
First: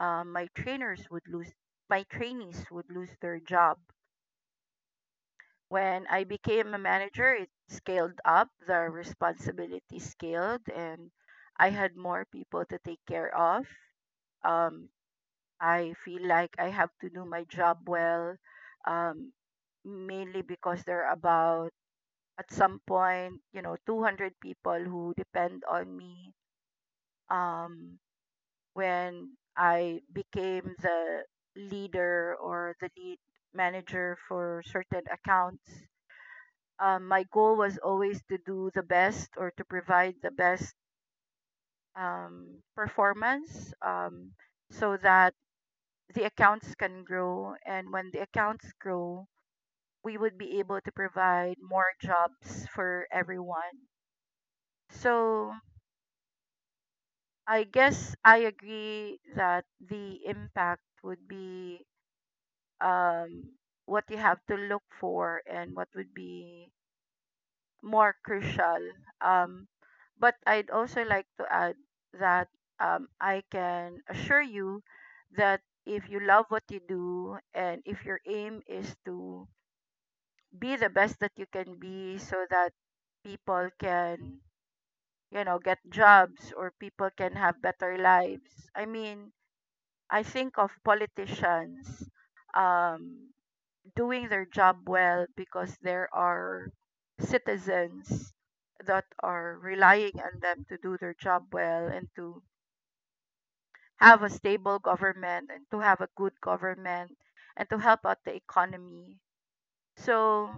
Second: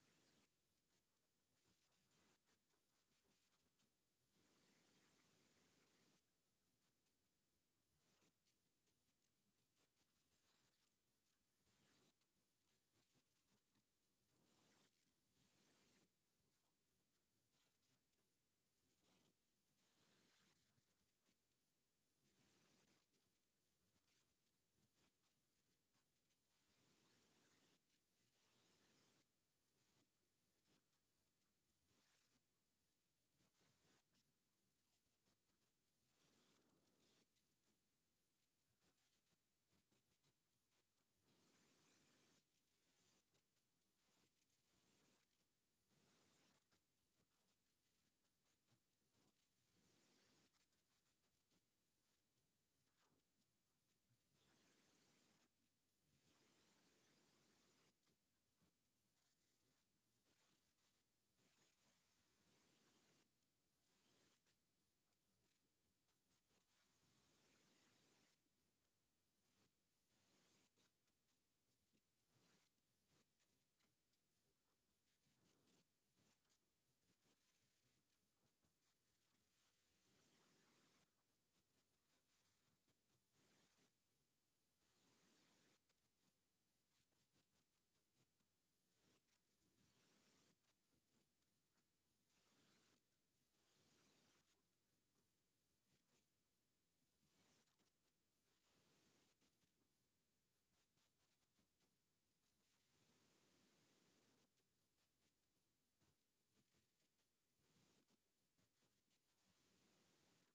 B: my trainers would lose my trainees would lose their job. When I became a manager, it scaled up, the responsibility scaled, and I had more people to take care of. Um, I feel like I have to do my job well, um, mainly because there are about, at some point, you know, 200 people who depend on me. Um, when I became the leader or the lead manager for certain accounts, my goal was always to do the best or to provide the best, performance, so that the accounts can grow. And when the accounts grow, we would be able to provide more jobs for everyone. So I guess I agree that the impact would be, um, what you have to look for and what would be more crucial. Um, but I'd also like to add that, I can assure you that if you love what you do and if your aim is to be the best that you can be so that people can, you know, get jobs or people can have better lives. I mean, I think of politicians. Um, doing their job well because there are citizens that are relying on them to do their job well, and to have a stable government and to have a good government and to help out the economy. So,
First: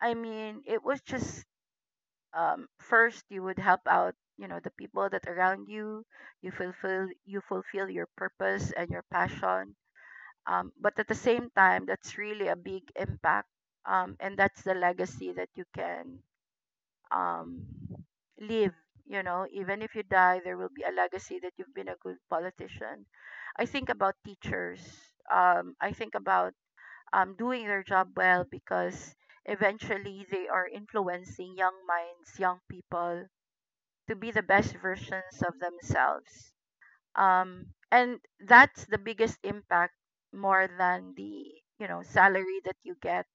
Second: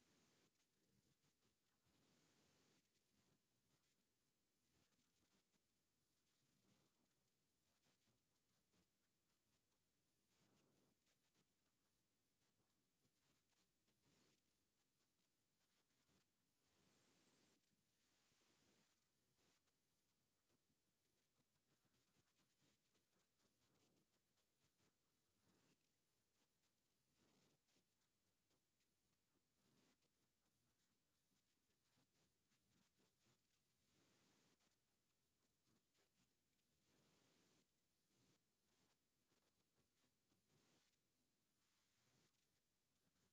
B: I mean, it was just, first you would help out, you know, the people that around you. You fulfill your purpose and your passion, but at the same time, that's really a big impact, and that's the legacy that you can, um, leave. You know, even if you die, there will be a legacy that you've been a good politician. I think about teachers. I think about, doing their job well, because eventually they are influencing young minds, young people, to be the best versions of themselves. And that's the biggest impact, more than the, you know, salary that you get.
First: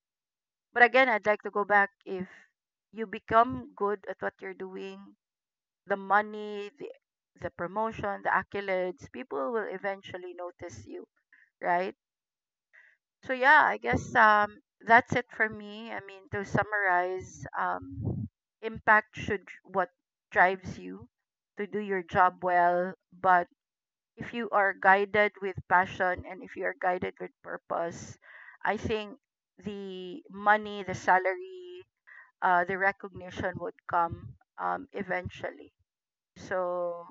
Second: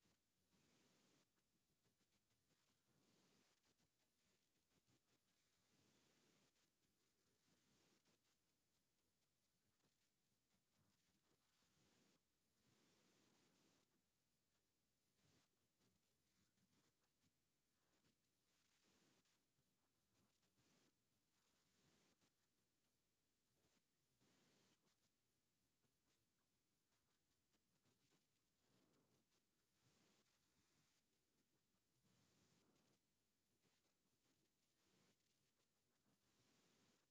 B: But again, I'd like to go back. If you become good at what you're doing, the money, the promotion, the accolades, people will eventually notice you, right? So yeah, I guess, that's it for me. I mean, to summarize, impact should what drives you to do your job well. But if you are guided with passion and if you are guided with purpose, I think the money, the salary, the recognition would come, eventually. So,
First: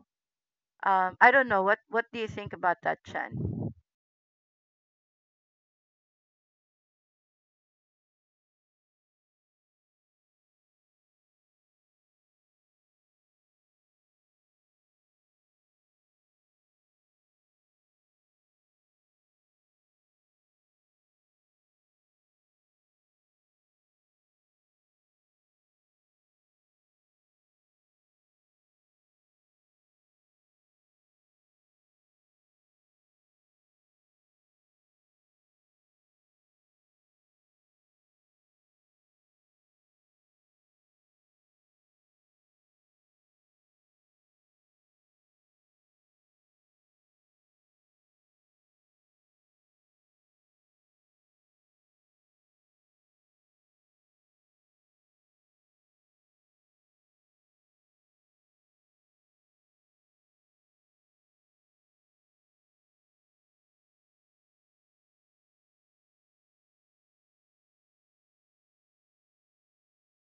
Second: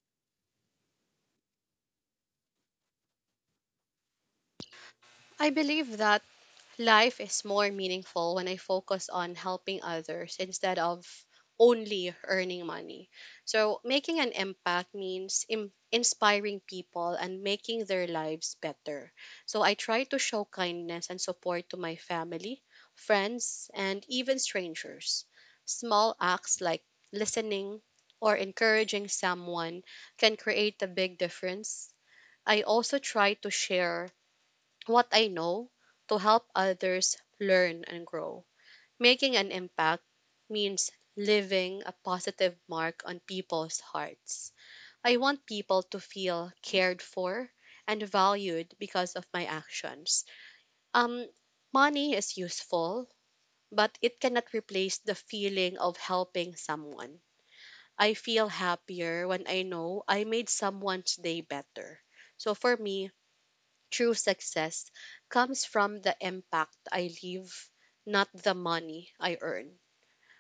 B: I don't know, what do you think about that, Chen?
A: I believe that life is more meaningful when I focus on helping others instead of only earning money. So, making an impact means im- inspiring people and making their lives better. So, I try to show kindness and support to my family, friends, and even strangers. Small acts like listening or encouraging someone can create a big difference. I also try to share what I know to help others learn and grow. Making an impact means leaving a positive mark on people's hearts. I want people to feel cared for and valued because of my actions. Um, Money is useful, but it cannot replace the feeling of helping someone. I feel happier when I know I made someone's day better. So for me, true success comes from the impact I leave, not the money I earn.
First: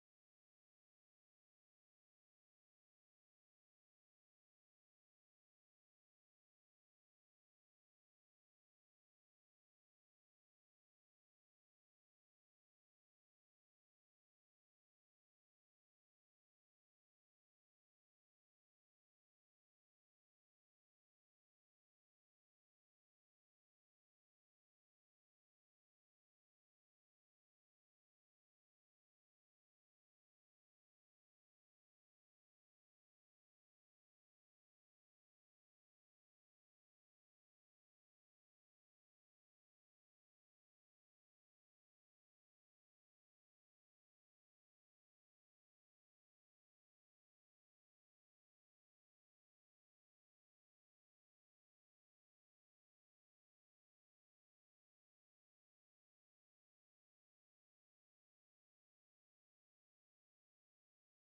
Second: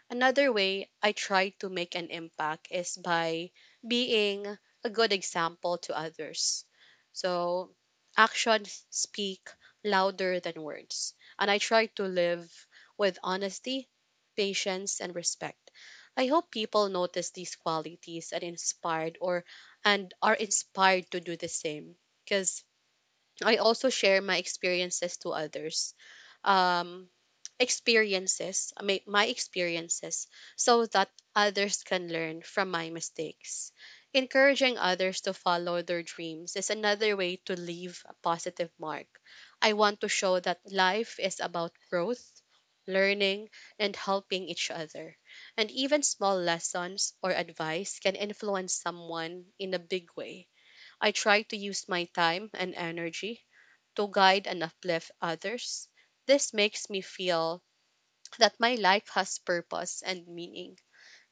A: Another way I try to make an impact is by being a good example to others. So, actions speak louder than words, and I try to live with honesty, patience, and respect. I hope people notice these qualities and inspired or and are inspired to do the same, because I also share my experiences to others. Um, Experiences, my experiences, so that others can learn from my mistakes. Encouraging others to follow their dreams is another way to leave a positive mark. I want to show that life is about growth, learning, and helping each other. And even small lessons or advice can influence someone in a big way. I try to use my time and energy to guide and uplift others. This makes me feel that my life has purpose and meaning.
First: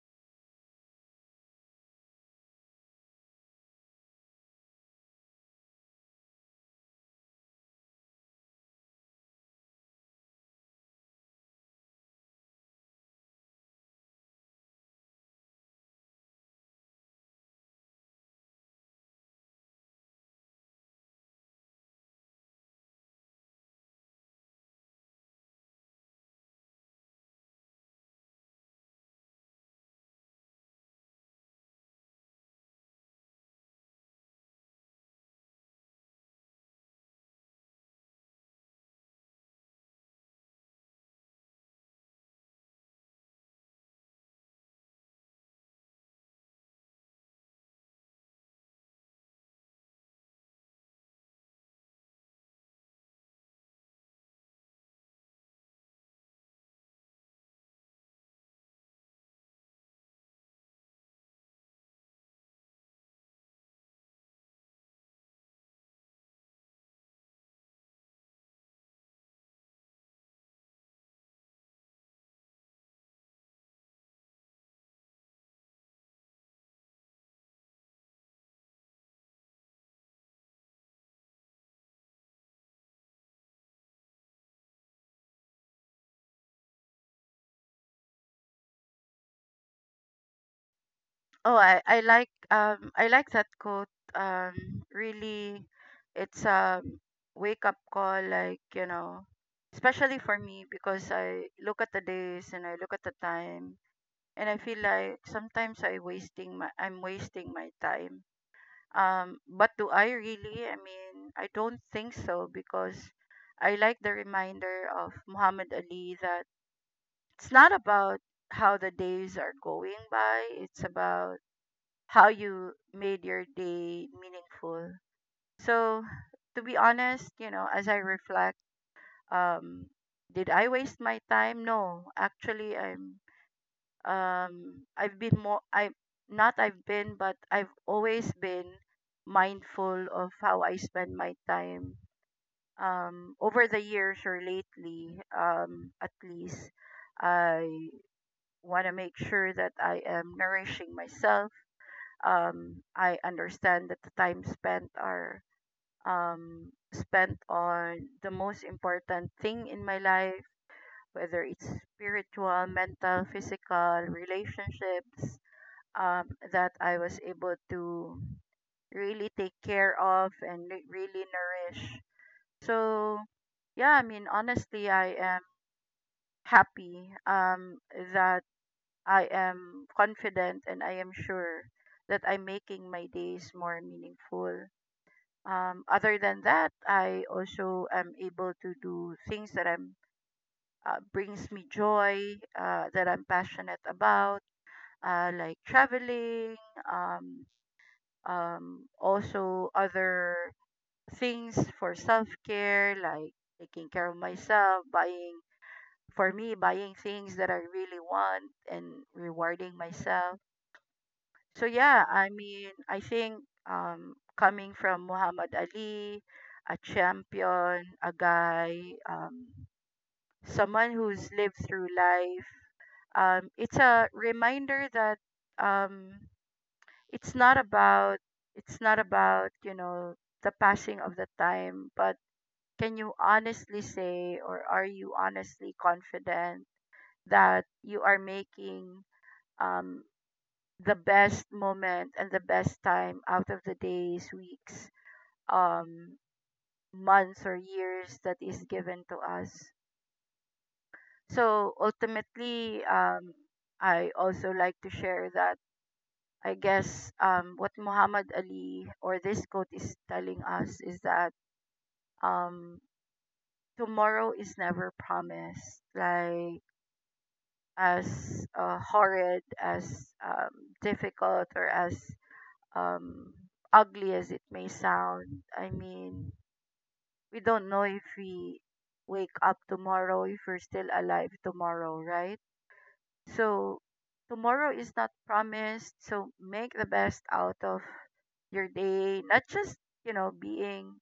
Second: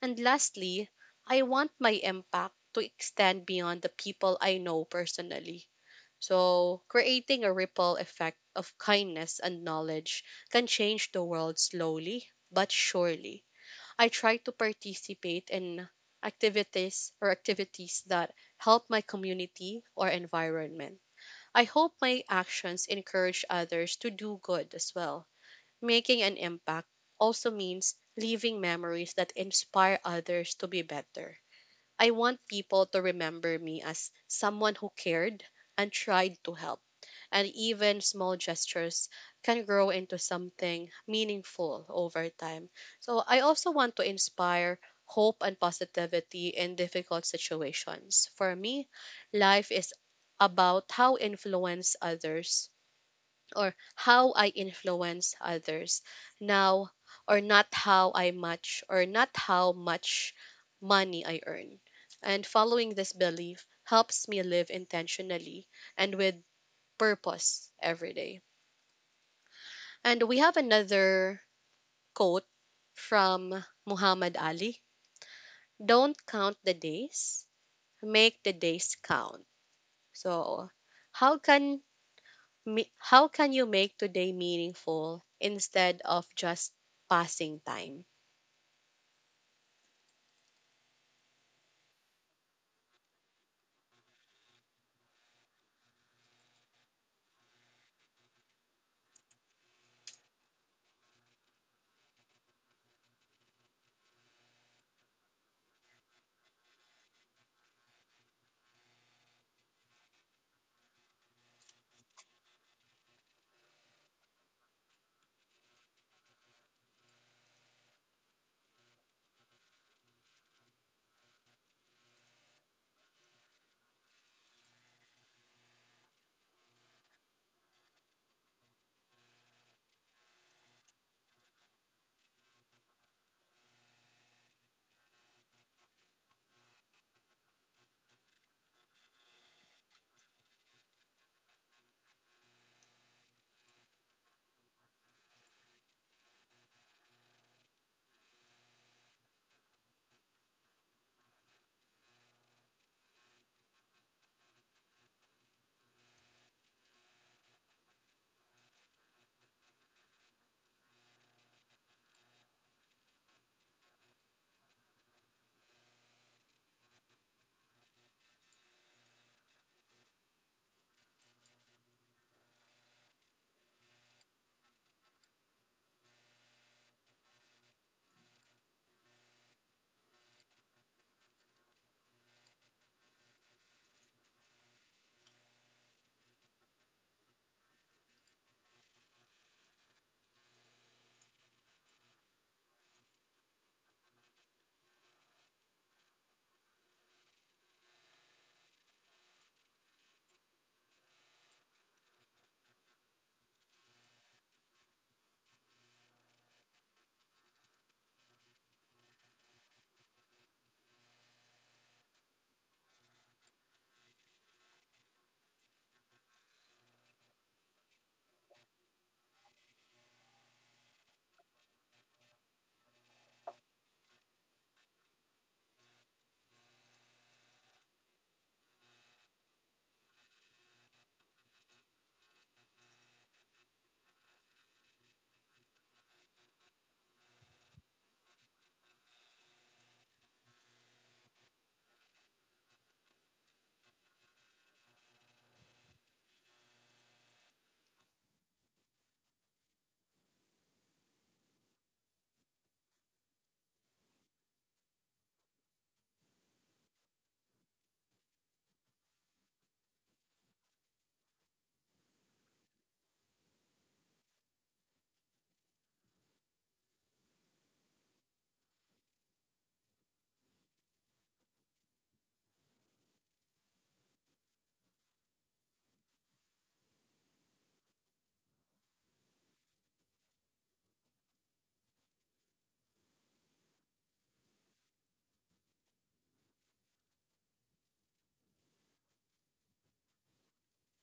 A: And lastly, I want my impact to extend beyond the people I know personally. So, creating a ripple effect of kindness and knowledge can change the world slowly but surely. I try to participate in activities that help my community or environment. I hope my actions encourage others to do good as well. Making an impact also means leaving memories that inspire others to be better. I want people to remember me as someone who cared and tried to help, and even small gestures can grow into something meaningful over time. So I also want to inspire hope and positivity in difficult situations. For me, life is about how influence others or how I influence others now, or not how I much or not how much money I earn. And following this belief helps me live intentionally and with purpose every day. And we have another quote from Muhammad Ali: don't count the days, make the days count. So, how can me- how can you make today meaningful instead of just passing time?
B: Oh, I like, I like that quote. Really, it's a wake up call. Like, you know, especially for me, because I look at the days and I look at the time, and I feel like sometimes I'm wasting my time. But do I really? I mean, I don't think so, because I like the reminder of Muhammad Ali that it's not about how the days are going by, it's about how you made your day meaningful. So, to be honest, you know, as I reflect, um, did I waste my time? No, actually, I'm I've been more I not I've been but I've always been mindful of how I spend my time, over the years, or lately, at least I want to make sure that I am nourishing myself. I understand that the time spent are, spent on the most important thing in my life, whether it's spiritual, mental, physical, relationships, that I was able to really take care of and really nourish. So, yeah, I mean, honestly, I am happy, that I am confident and I am sure that I'm making my days more meaningful. Other than that, I also am able to do things that I'm brings me joy, that I'm passionate about, like traveling, um, also other things for self care, like taking care of myself, buying for me, buying things that I really want and rewarding myself. So yeah, I mean, I think, coming from Muhammad Ali, a champion, a guy, um, someone who's lived through life, it's a reminder that, um, it's not about it's not about you know, the passing of the time, but can you honestly say, or are you honestly confident, that you are making, um, the best moment and the best time out of the days, weeks, um, months, or years that is given to us. So ultimately, I also like to share that, I guess, what Muhammad Ali or this quote is telling us is that, um, tomorrow is never promised. Like, as horrid, as, difficult, or as, um, ugly as it may sound. I mean, we don't know if we wake up tomorrow, if we're still alive tomorrow, right? So tomorrow is not promised. So make the best out of your day, not just, you know, being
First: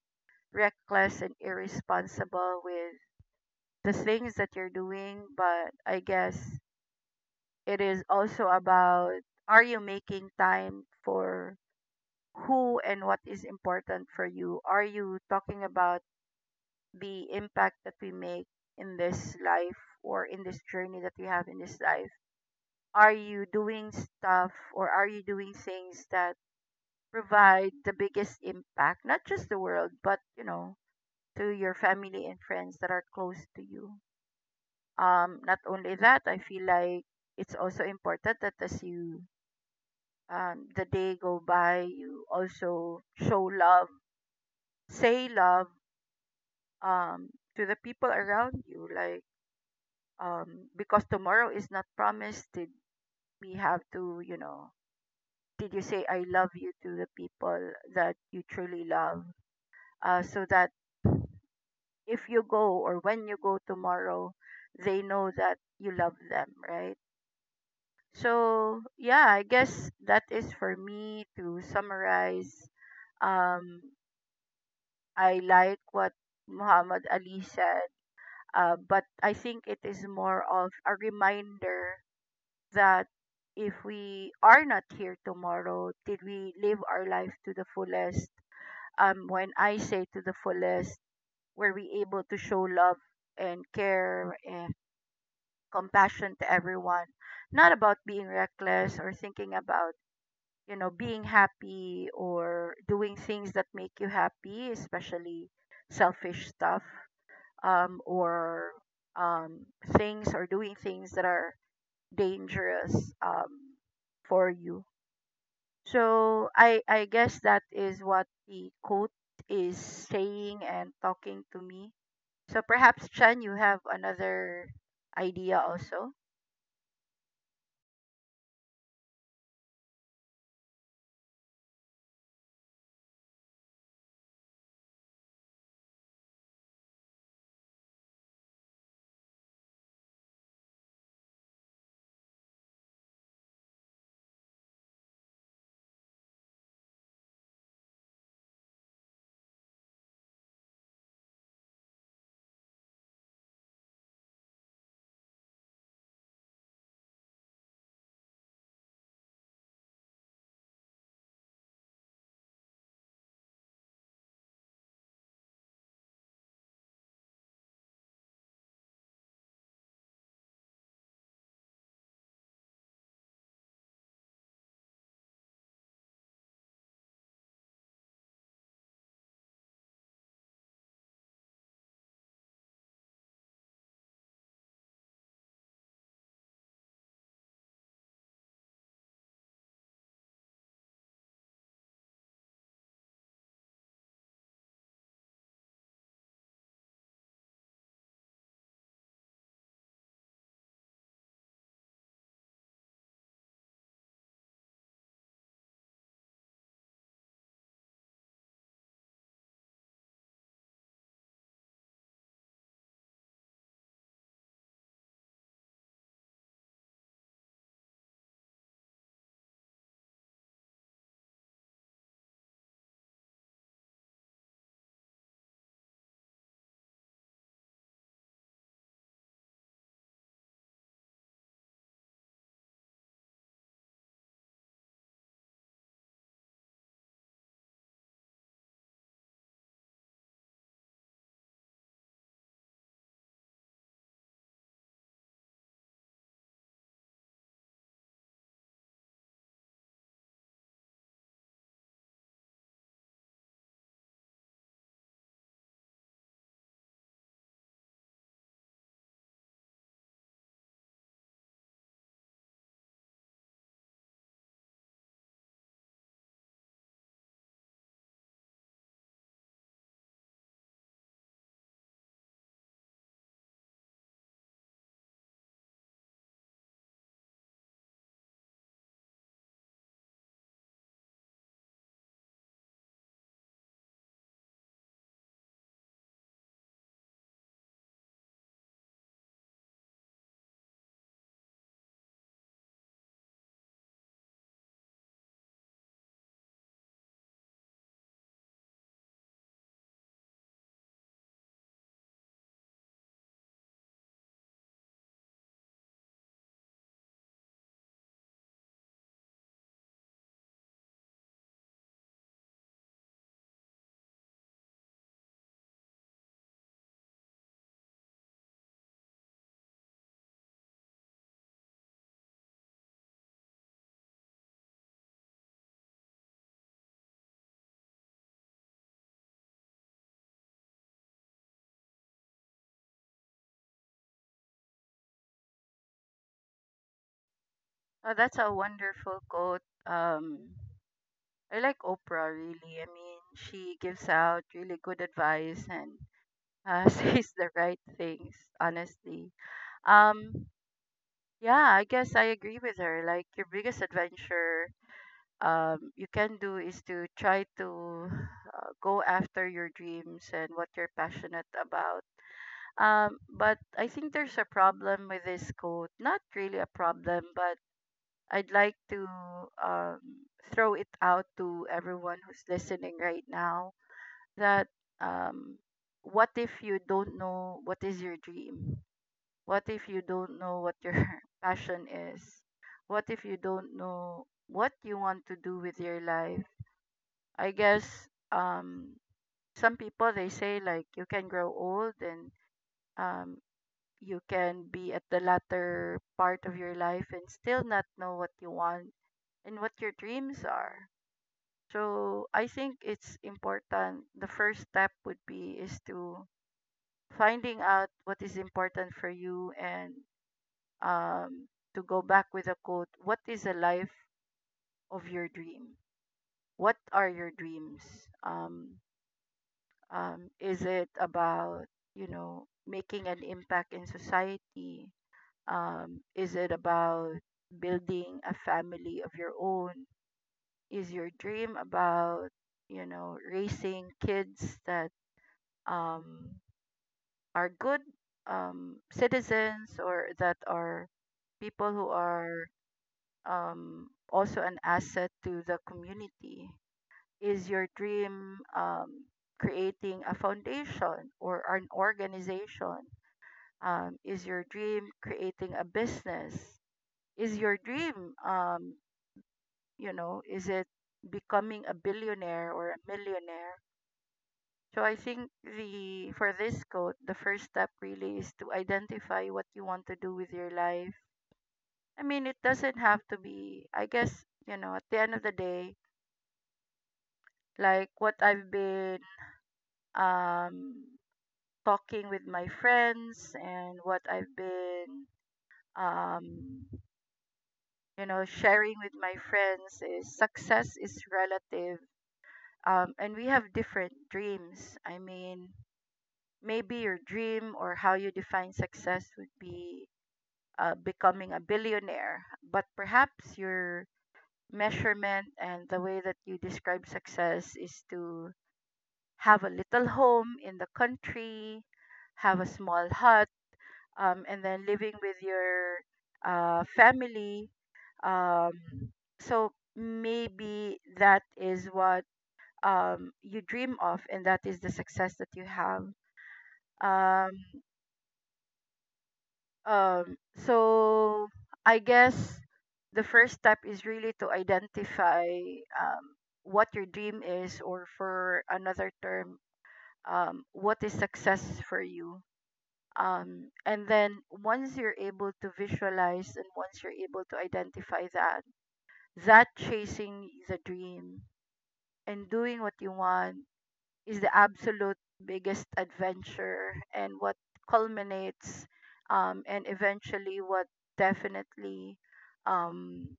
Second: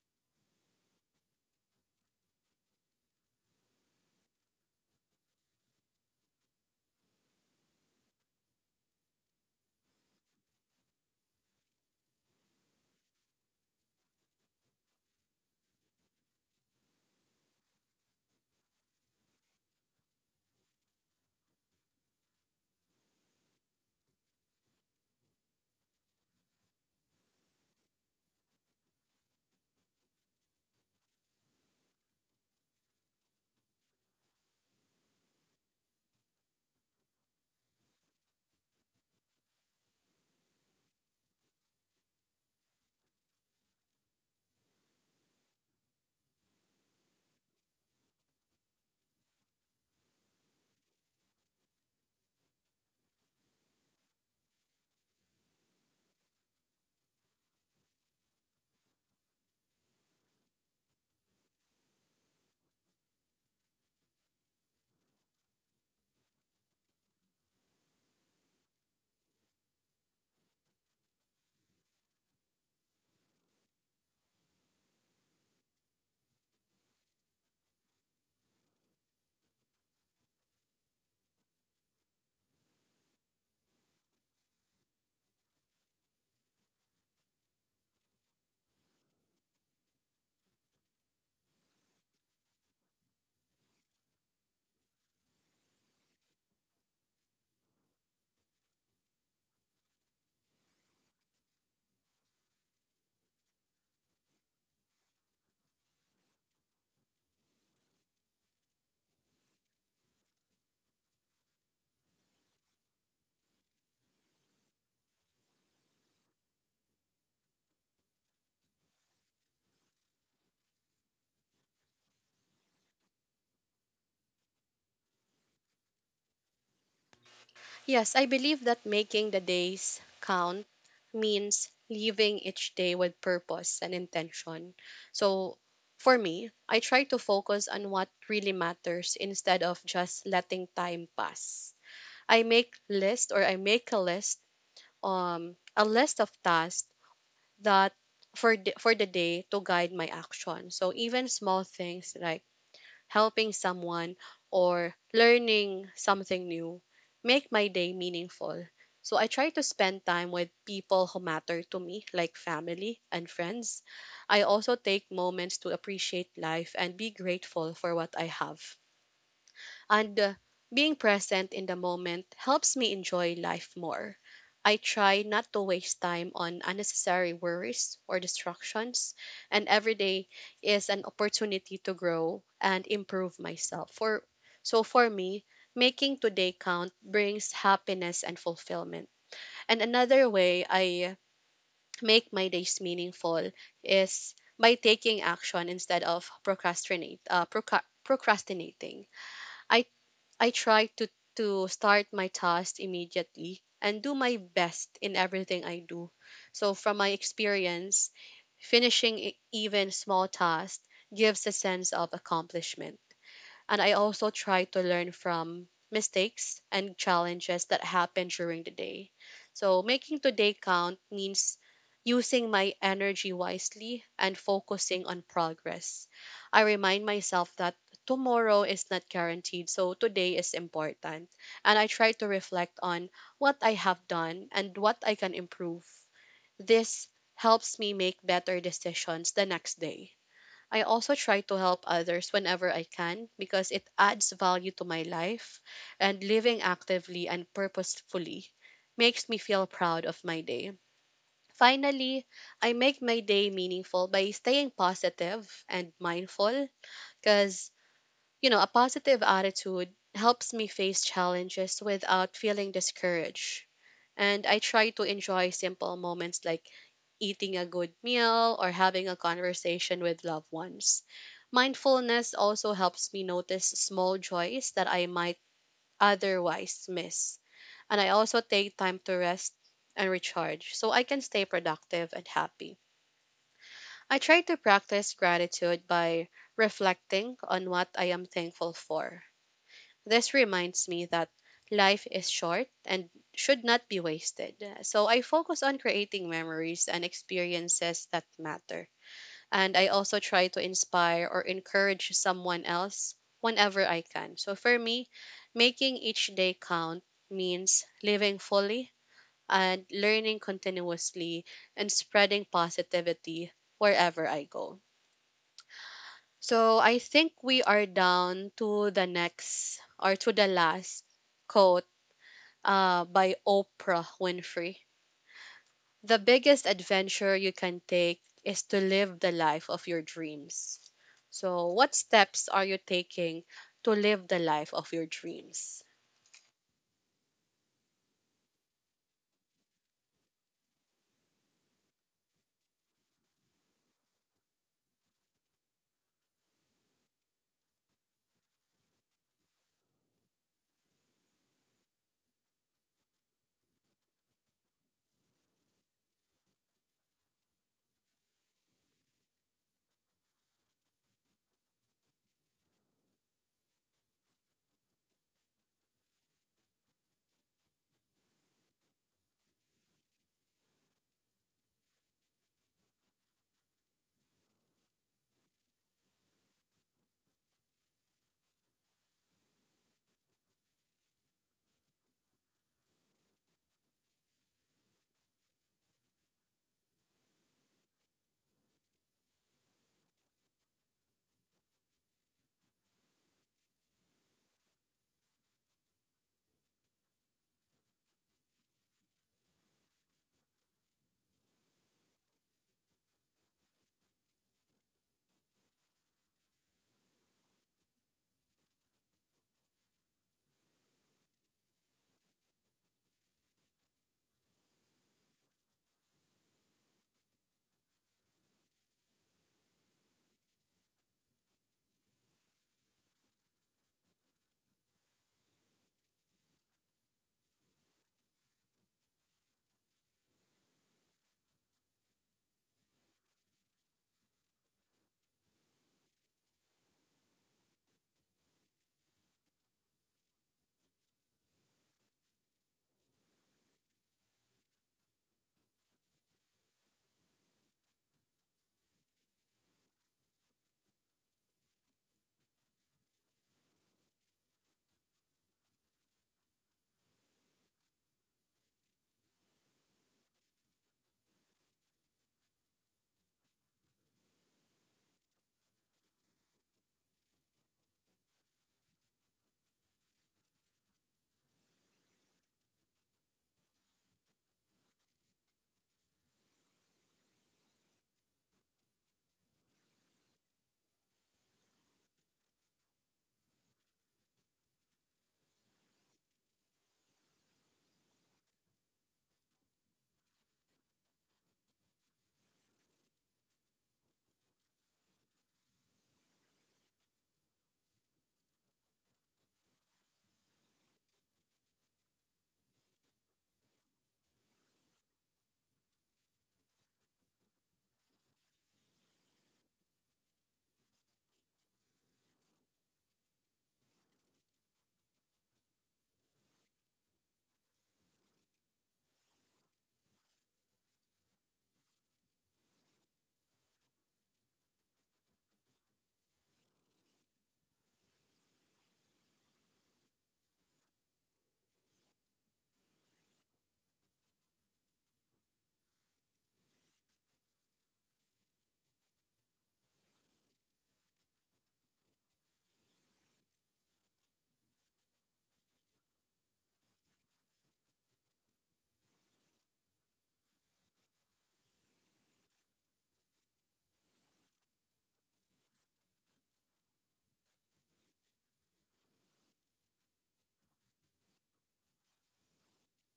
B: reckless and irresponsible with the things that you're doing. But I guess it is also about, are you making time for who and what is important for you? Are you talking about the impact that we make in this life, or in this journey that we have in this life? Are you doing stuff, or are you doing things that provide the biggest impact, not just the world, but you know, to your family and friends that are close to you. Not only that, I feel like it's also important that as you, the day go by, you also show love, say love, um to the people around you. Like, because tomorrow is not promised, did we have to, you know, did you say I love you to the people that you truly love, so that if you go, or when you go tomorrow, they know that you love them, right? So, yeah, I guess that is for me to summarize. Um, I like what Muhammad Ali said, but I think it is more of a reminder that if we are not here tomorrow, did we live our life to the fullest? Um, when I say to the fullest, were we able to show love and care and compassion to everyone? Not about being reckless or thinking about, you know, being happy or doing things that make you happy, especially selfish stuff, or um, things, or doing things that are dangerous, for you. So I guess that is what the quote is saying and talking to me. So perhaps, Chen, you have another idea also.
A: Yes, I believe that making the days count means leaving each day with purpose and intention. So, for me, I try to focus on what really matters instead of just letting time pass. I make list or I make a list, a list of tasks that for for the day to guide my action. So even small things like helping someone or learning something new make my day meaningful. So I try to spend time with people who matter to me, like family and friends. I also take moments to appreciate life and be grateful for what I have, and being present in the moment helps me enjoy life more. I try not to waste time on unnecessary worries or distractions, and every day is an opportunity to grow and improve myself. For so for me, making today count brings happiness and fulfillment. And another way I make my days meaningful is by taking action instead of procrastinate procrastinating. I I try to start my task immediately and do my best in everything I do. So from my experience, finishing e- even small tasks gives a sense of accomplishment. And I also try to learn from mistakes and challenges that happen during the day. So making today count means using my energy wisely and focusing on progress. I remind myself that tomorrow is not guaranteed, so today is important. And I try to reflect on what I have done and what I can improve. This helps me make better decisions the next day. I also try to help others whenever I can because it adds value to my life, and living actively and purposefully makes me feel proud of my day. Finally, I make my day meaningful by staying positive and mindful, because, you know, a positive attitude helps me face challenges without feeling discouraged. And I try to enjoy simple moments like eating a good meal or having a conversation with loved ones. Mindfulness also helps me notice small joys that I might otherwise miss. And I also take time to rest and recharge so I can stay productive and happy. I try to practice gratitude by reflecting on what I am thankful for. This reminds me that life is short and should not be wasted. So I focus on creating memories and experiences that matter. And I also try to inspire or encourage someone else whenever I can. So for me, making each day count means living fully, and learning continuously, and spreading positivity wherever I go. So I think we are down to the next or to the last quote, by Oprah Winfrey. The biggest adventure you can take is to live the life of your dreams. So, what steps are you taking to live the life of your dreams?
B: Oh, that's a wonderful quote. I like Oprah, really. I mean, she gives out really good advice and, says the right things. Honestly, um, yeah, I guess I agree with her. Like, your biggest adventure, you can do, is to try to, go after your dreams and what you're passionate about. But I think there's a problem with this quote. Not really a problem, but I'd like to, um, throw it out to everyone who's listening right now that, um, what if you don't know what is your dream? What if you don't know what your passion is? What if you don't know what you want to do with your life? I guess, um some people, they say like you can grow old and, um you can be at the latter part of your life and still not know what you want and what your dreams are. So I think it's important, the first step would be is to finding out what is important for you, and, um to go back with a quote, what is the life of your dream? What are your dreams? Um is it about, you know, making an impact in society? Is it about building a family of your own? Is your dream about, you know, raising kids that, um, are good, citizens, or that are people who are, also an asset to the community? Is your dream, creating a foundation or an organization? Is your dream creating a business? Is your dream, you know, is it becoming a billionaire or a millionaire? So I think the, for this quote, the first step really is to identify what you want to do with your life. I mean, it doesn't have to be. I guess, you know, at the end of the day, like what I've been, um talking with my friends, and what I've been, um, you know, sharing with my friends, is success is relative. And we have different dreams. I mean, maybe your dream, or how you define success, would be, becoming a billionaire, but perhaps your measurement and the way that you describe success is to have a little home in the country, have a small hut, and then living with your, family. Um, so maybe that is what, you dream of, and that is the success that you have. Um, so I guess the first step is really to identify, um, what your dream is, or for another term, what is success for you. Um, and then once you're able to visualize and once you're able to identify that, that chasing the dream and doing what you want is the absolute biggest adventure, and what culminates, and eventually what definitely, um,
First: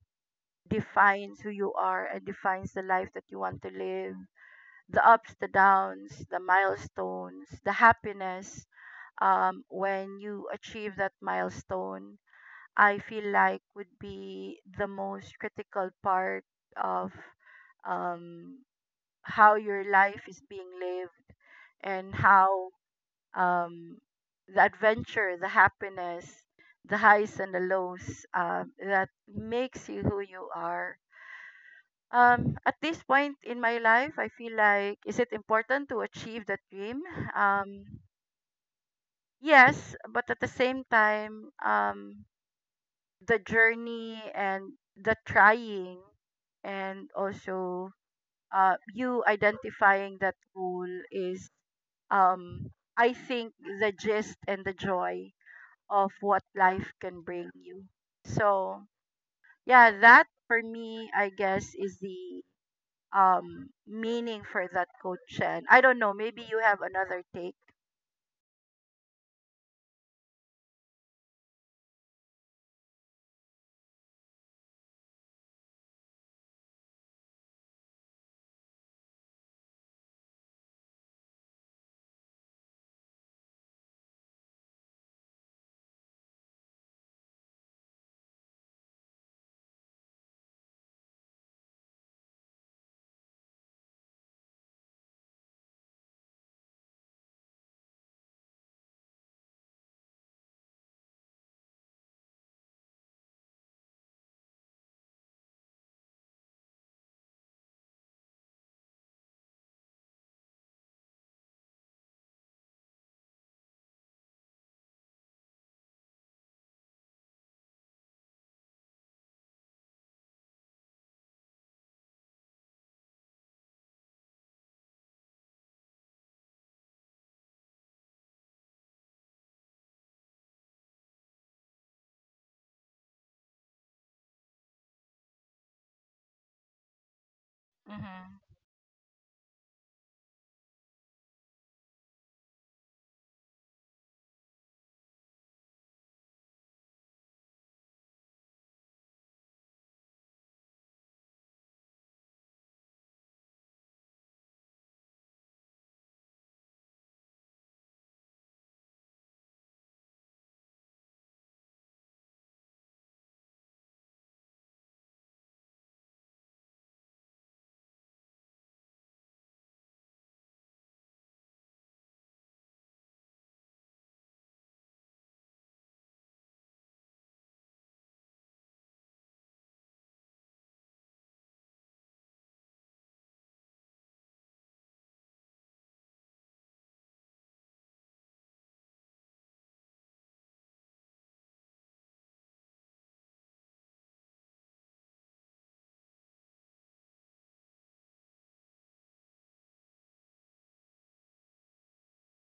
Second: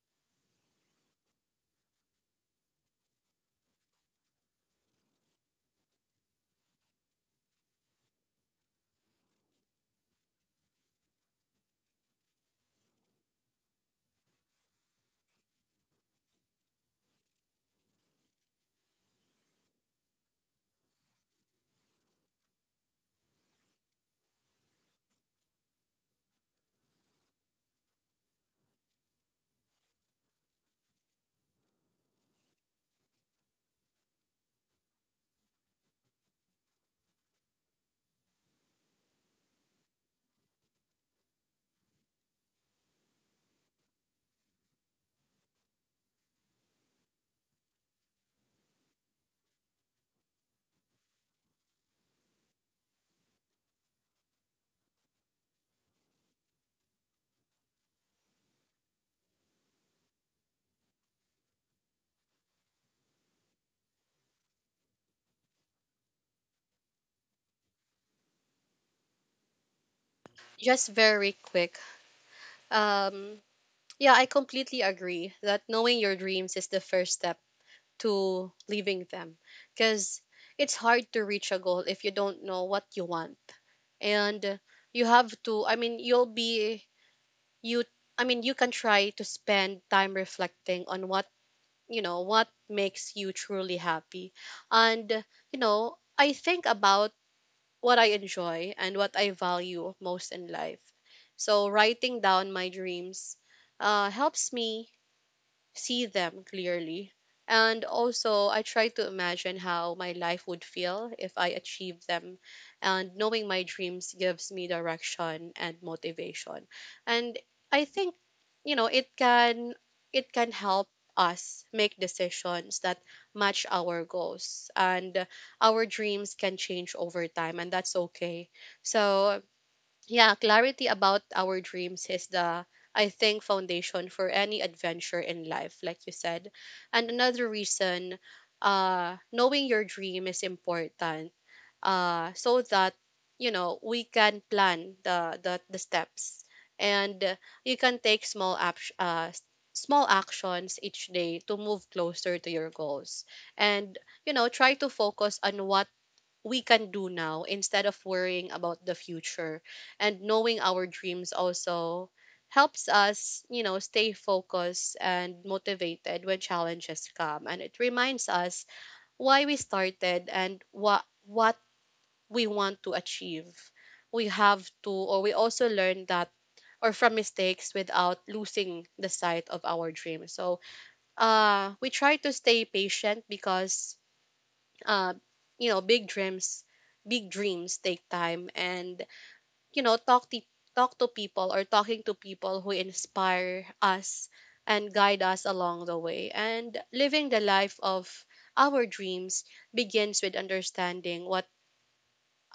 B: defines who you are and defines the life that you want to live, the ups, the downs, the milestones, the happiness, when you achieve that milestone, I feel like would be the most critical part of, um, how your life is being lived, and how, um, the adventure, the happiness, the highs and the lows, that makes you who you are. At this point in my life, I feel like, is it important to achieve that dream? Um, Yes, but at the same time, the journey and the trying, and also, you identifying that goal is, um, I think, the gist and the joy of what life can bring you. So, yeah, that for me, I guess, is the, meaning for that coach. And I don't know, maybe you have another take.
A: Just very quick. Um, yeah, I completely agree that knowing your dreams is the first step to leaving them, because it's hard to reach a goal if you don't know what you want. And you have to, I mean, you'll be you I mean you can try to spend time reflecting on what, you know, what makes you truly happy. And you know, I think about what I enjoy and what I value most in life. So writing down my dreams helps me see them clearly. And also, I try to imagine how my life would feel if I achieved them. And knowing my dreams gives me direction and motivation. And I think, you know, it can help us make decisions that match our goals, and our dreams can change over time, and that's okay. So yeah, clarity about our dreams is the, I think, foundation for any adventure in life, like you said. And another reason,
B: Mm-hmm.
A: knowing your dream is important, so that you know we can plan the steps, and you can take small actions each day to move closer to your goals, and you know try to focus on what we can do now instead of worrying about the future. And knowing our dreams also helps us, you know, stay focused and motivated when challenges come. And it reminds us why we started and what we want to achieve. We have to or we also learn that or from mistakes without losing the sight of our dream. So we try to stay patient because, uh, you know, big dreams take time, and you know, talk to people or talking to people who inspire us and guide us along the way. And living the life of our dreams begins with understanding what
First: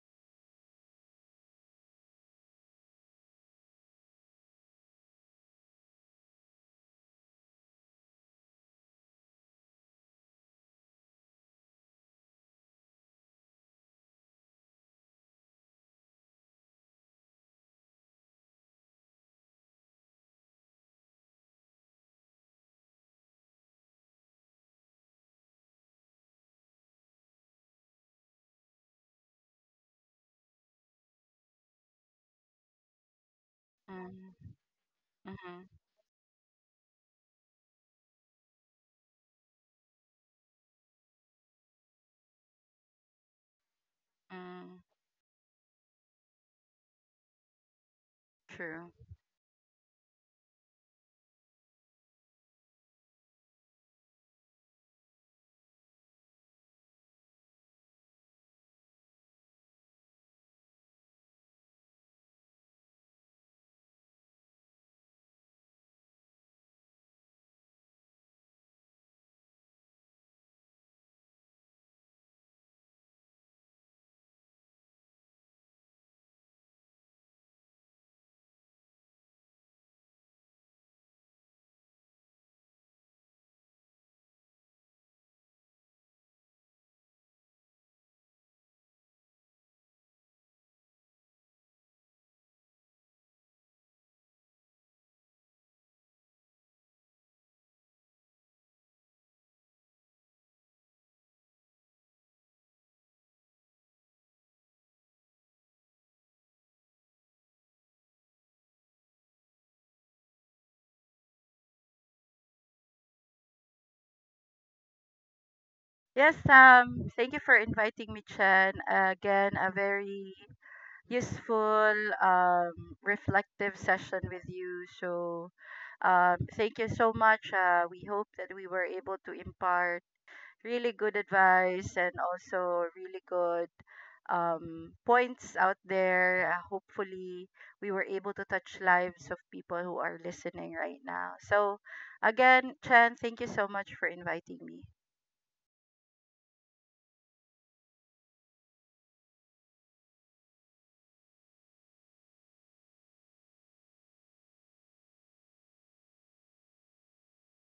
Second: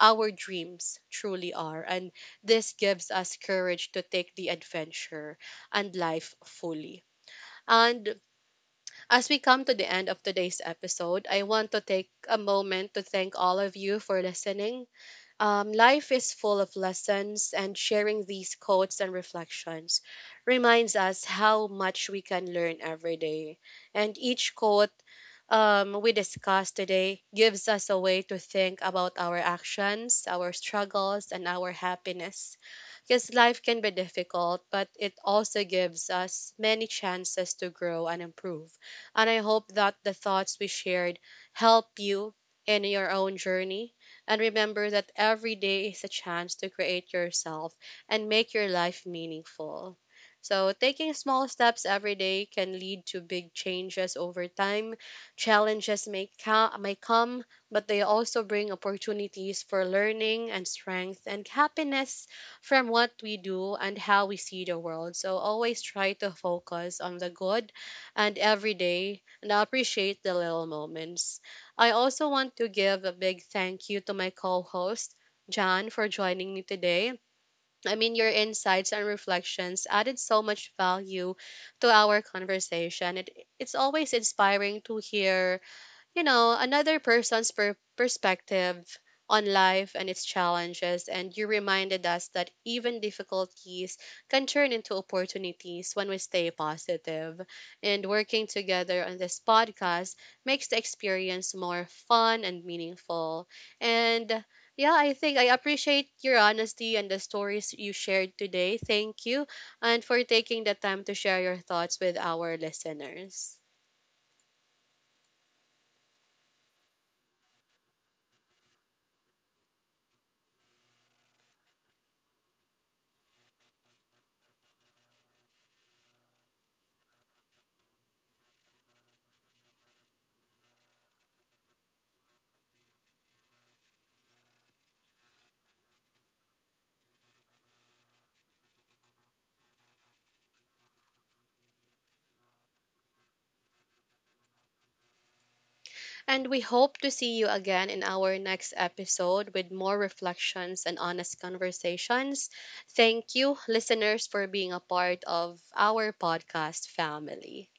A: our dreams truly are, and this gives us courage to take the adventure and life fully. And as we come to the end of today's episode, I want to take a moment to thank all of you for listening. Life is full of lessons, and sharing these quotes and reflections reminds us how much we can learn every day. And each quote, we discuss today, gives us a way to think about our actions, our struggles, and our happiness. Because life can be
B: Mm-hmm.
A: difficult, but it
B: Mm-hmm.
A: also gives us many chances to grow and improve. And I hope that the thoughts we shared help you in your own journey, and
B: Mm,
A: remember that every day is a chance to create yourself and make your
B: true.
A: life meaningful. So, taking small steps every day can lead to big changes over time. Challenges may come, but they also bring opportunities for learning and strength and happiness from what we do and how we see the world. So, always try to focus on the good and every day, and appreciate the little moments. I also want to give a big thank you to my co host, John, for joining me today. I mean, your insights and reflections added so much value to our conversation. It's always inspiring to hear, you know, another person's perspective on life and its challenges. And you reminded us that even difficulties can turn into opportunities when we stay positive. And working together on this podcast makes the experience more fun and meaningful. And yeah, I think I appreciate your honesty and the stories you shared today. Thank you. And for taking the time to share your thoughts with our listeners.
B: Yes, thank you for inviting me, Chen. Again, a very useful, reflective session with you. So, thank you so much. We hope that we were able to impart really good advice and also really good, points out there. Hopefully, we were able to touch lives of people who are listening right now. So, again, Chen, thank you so much for inviting me.
A: And we hope to see you again in our next episode with more reflections and honest conversations. Thank you, listeners, for being a part of our podcast family.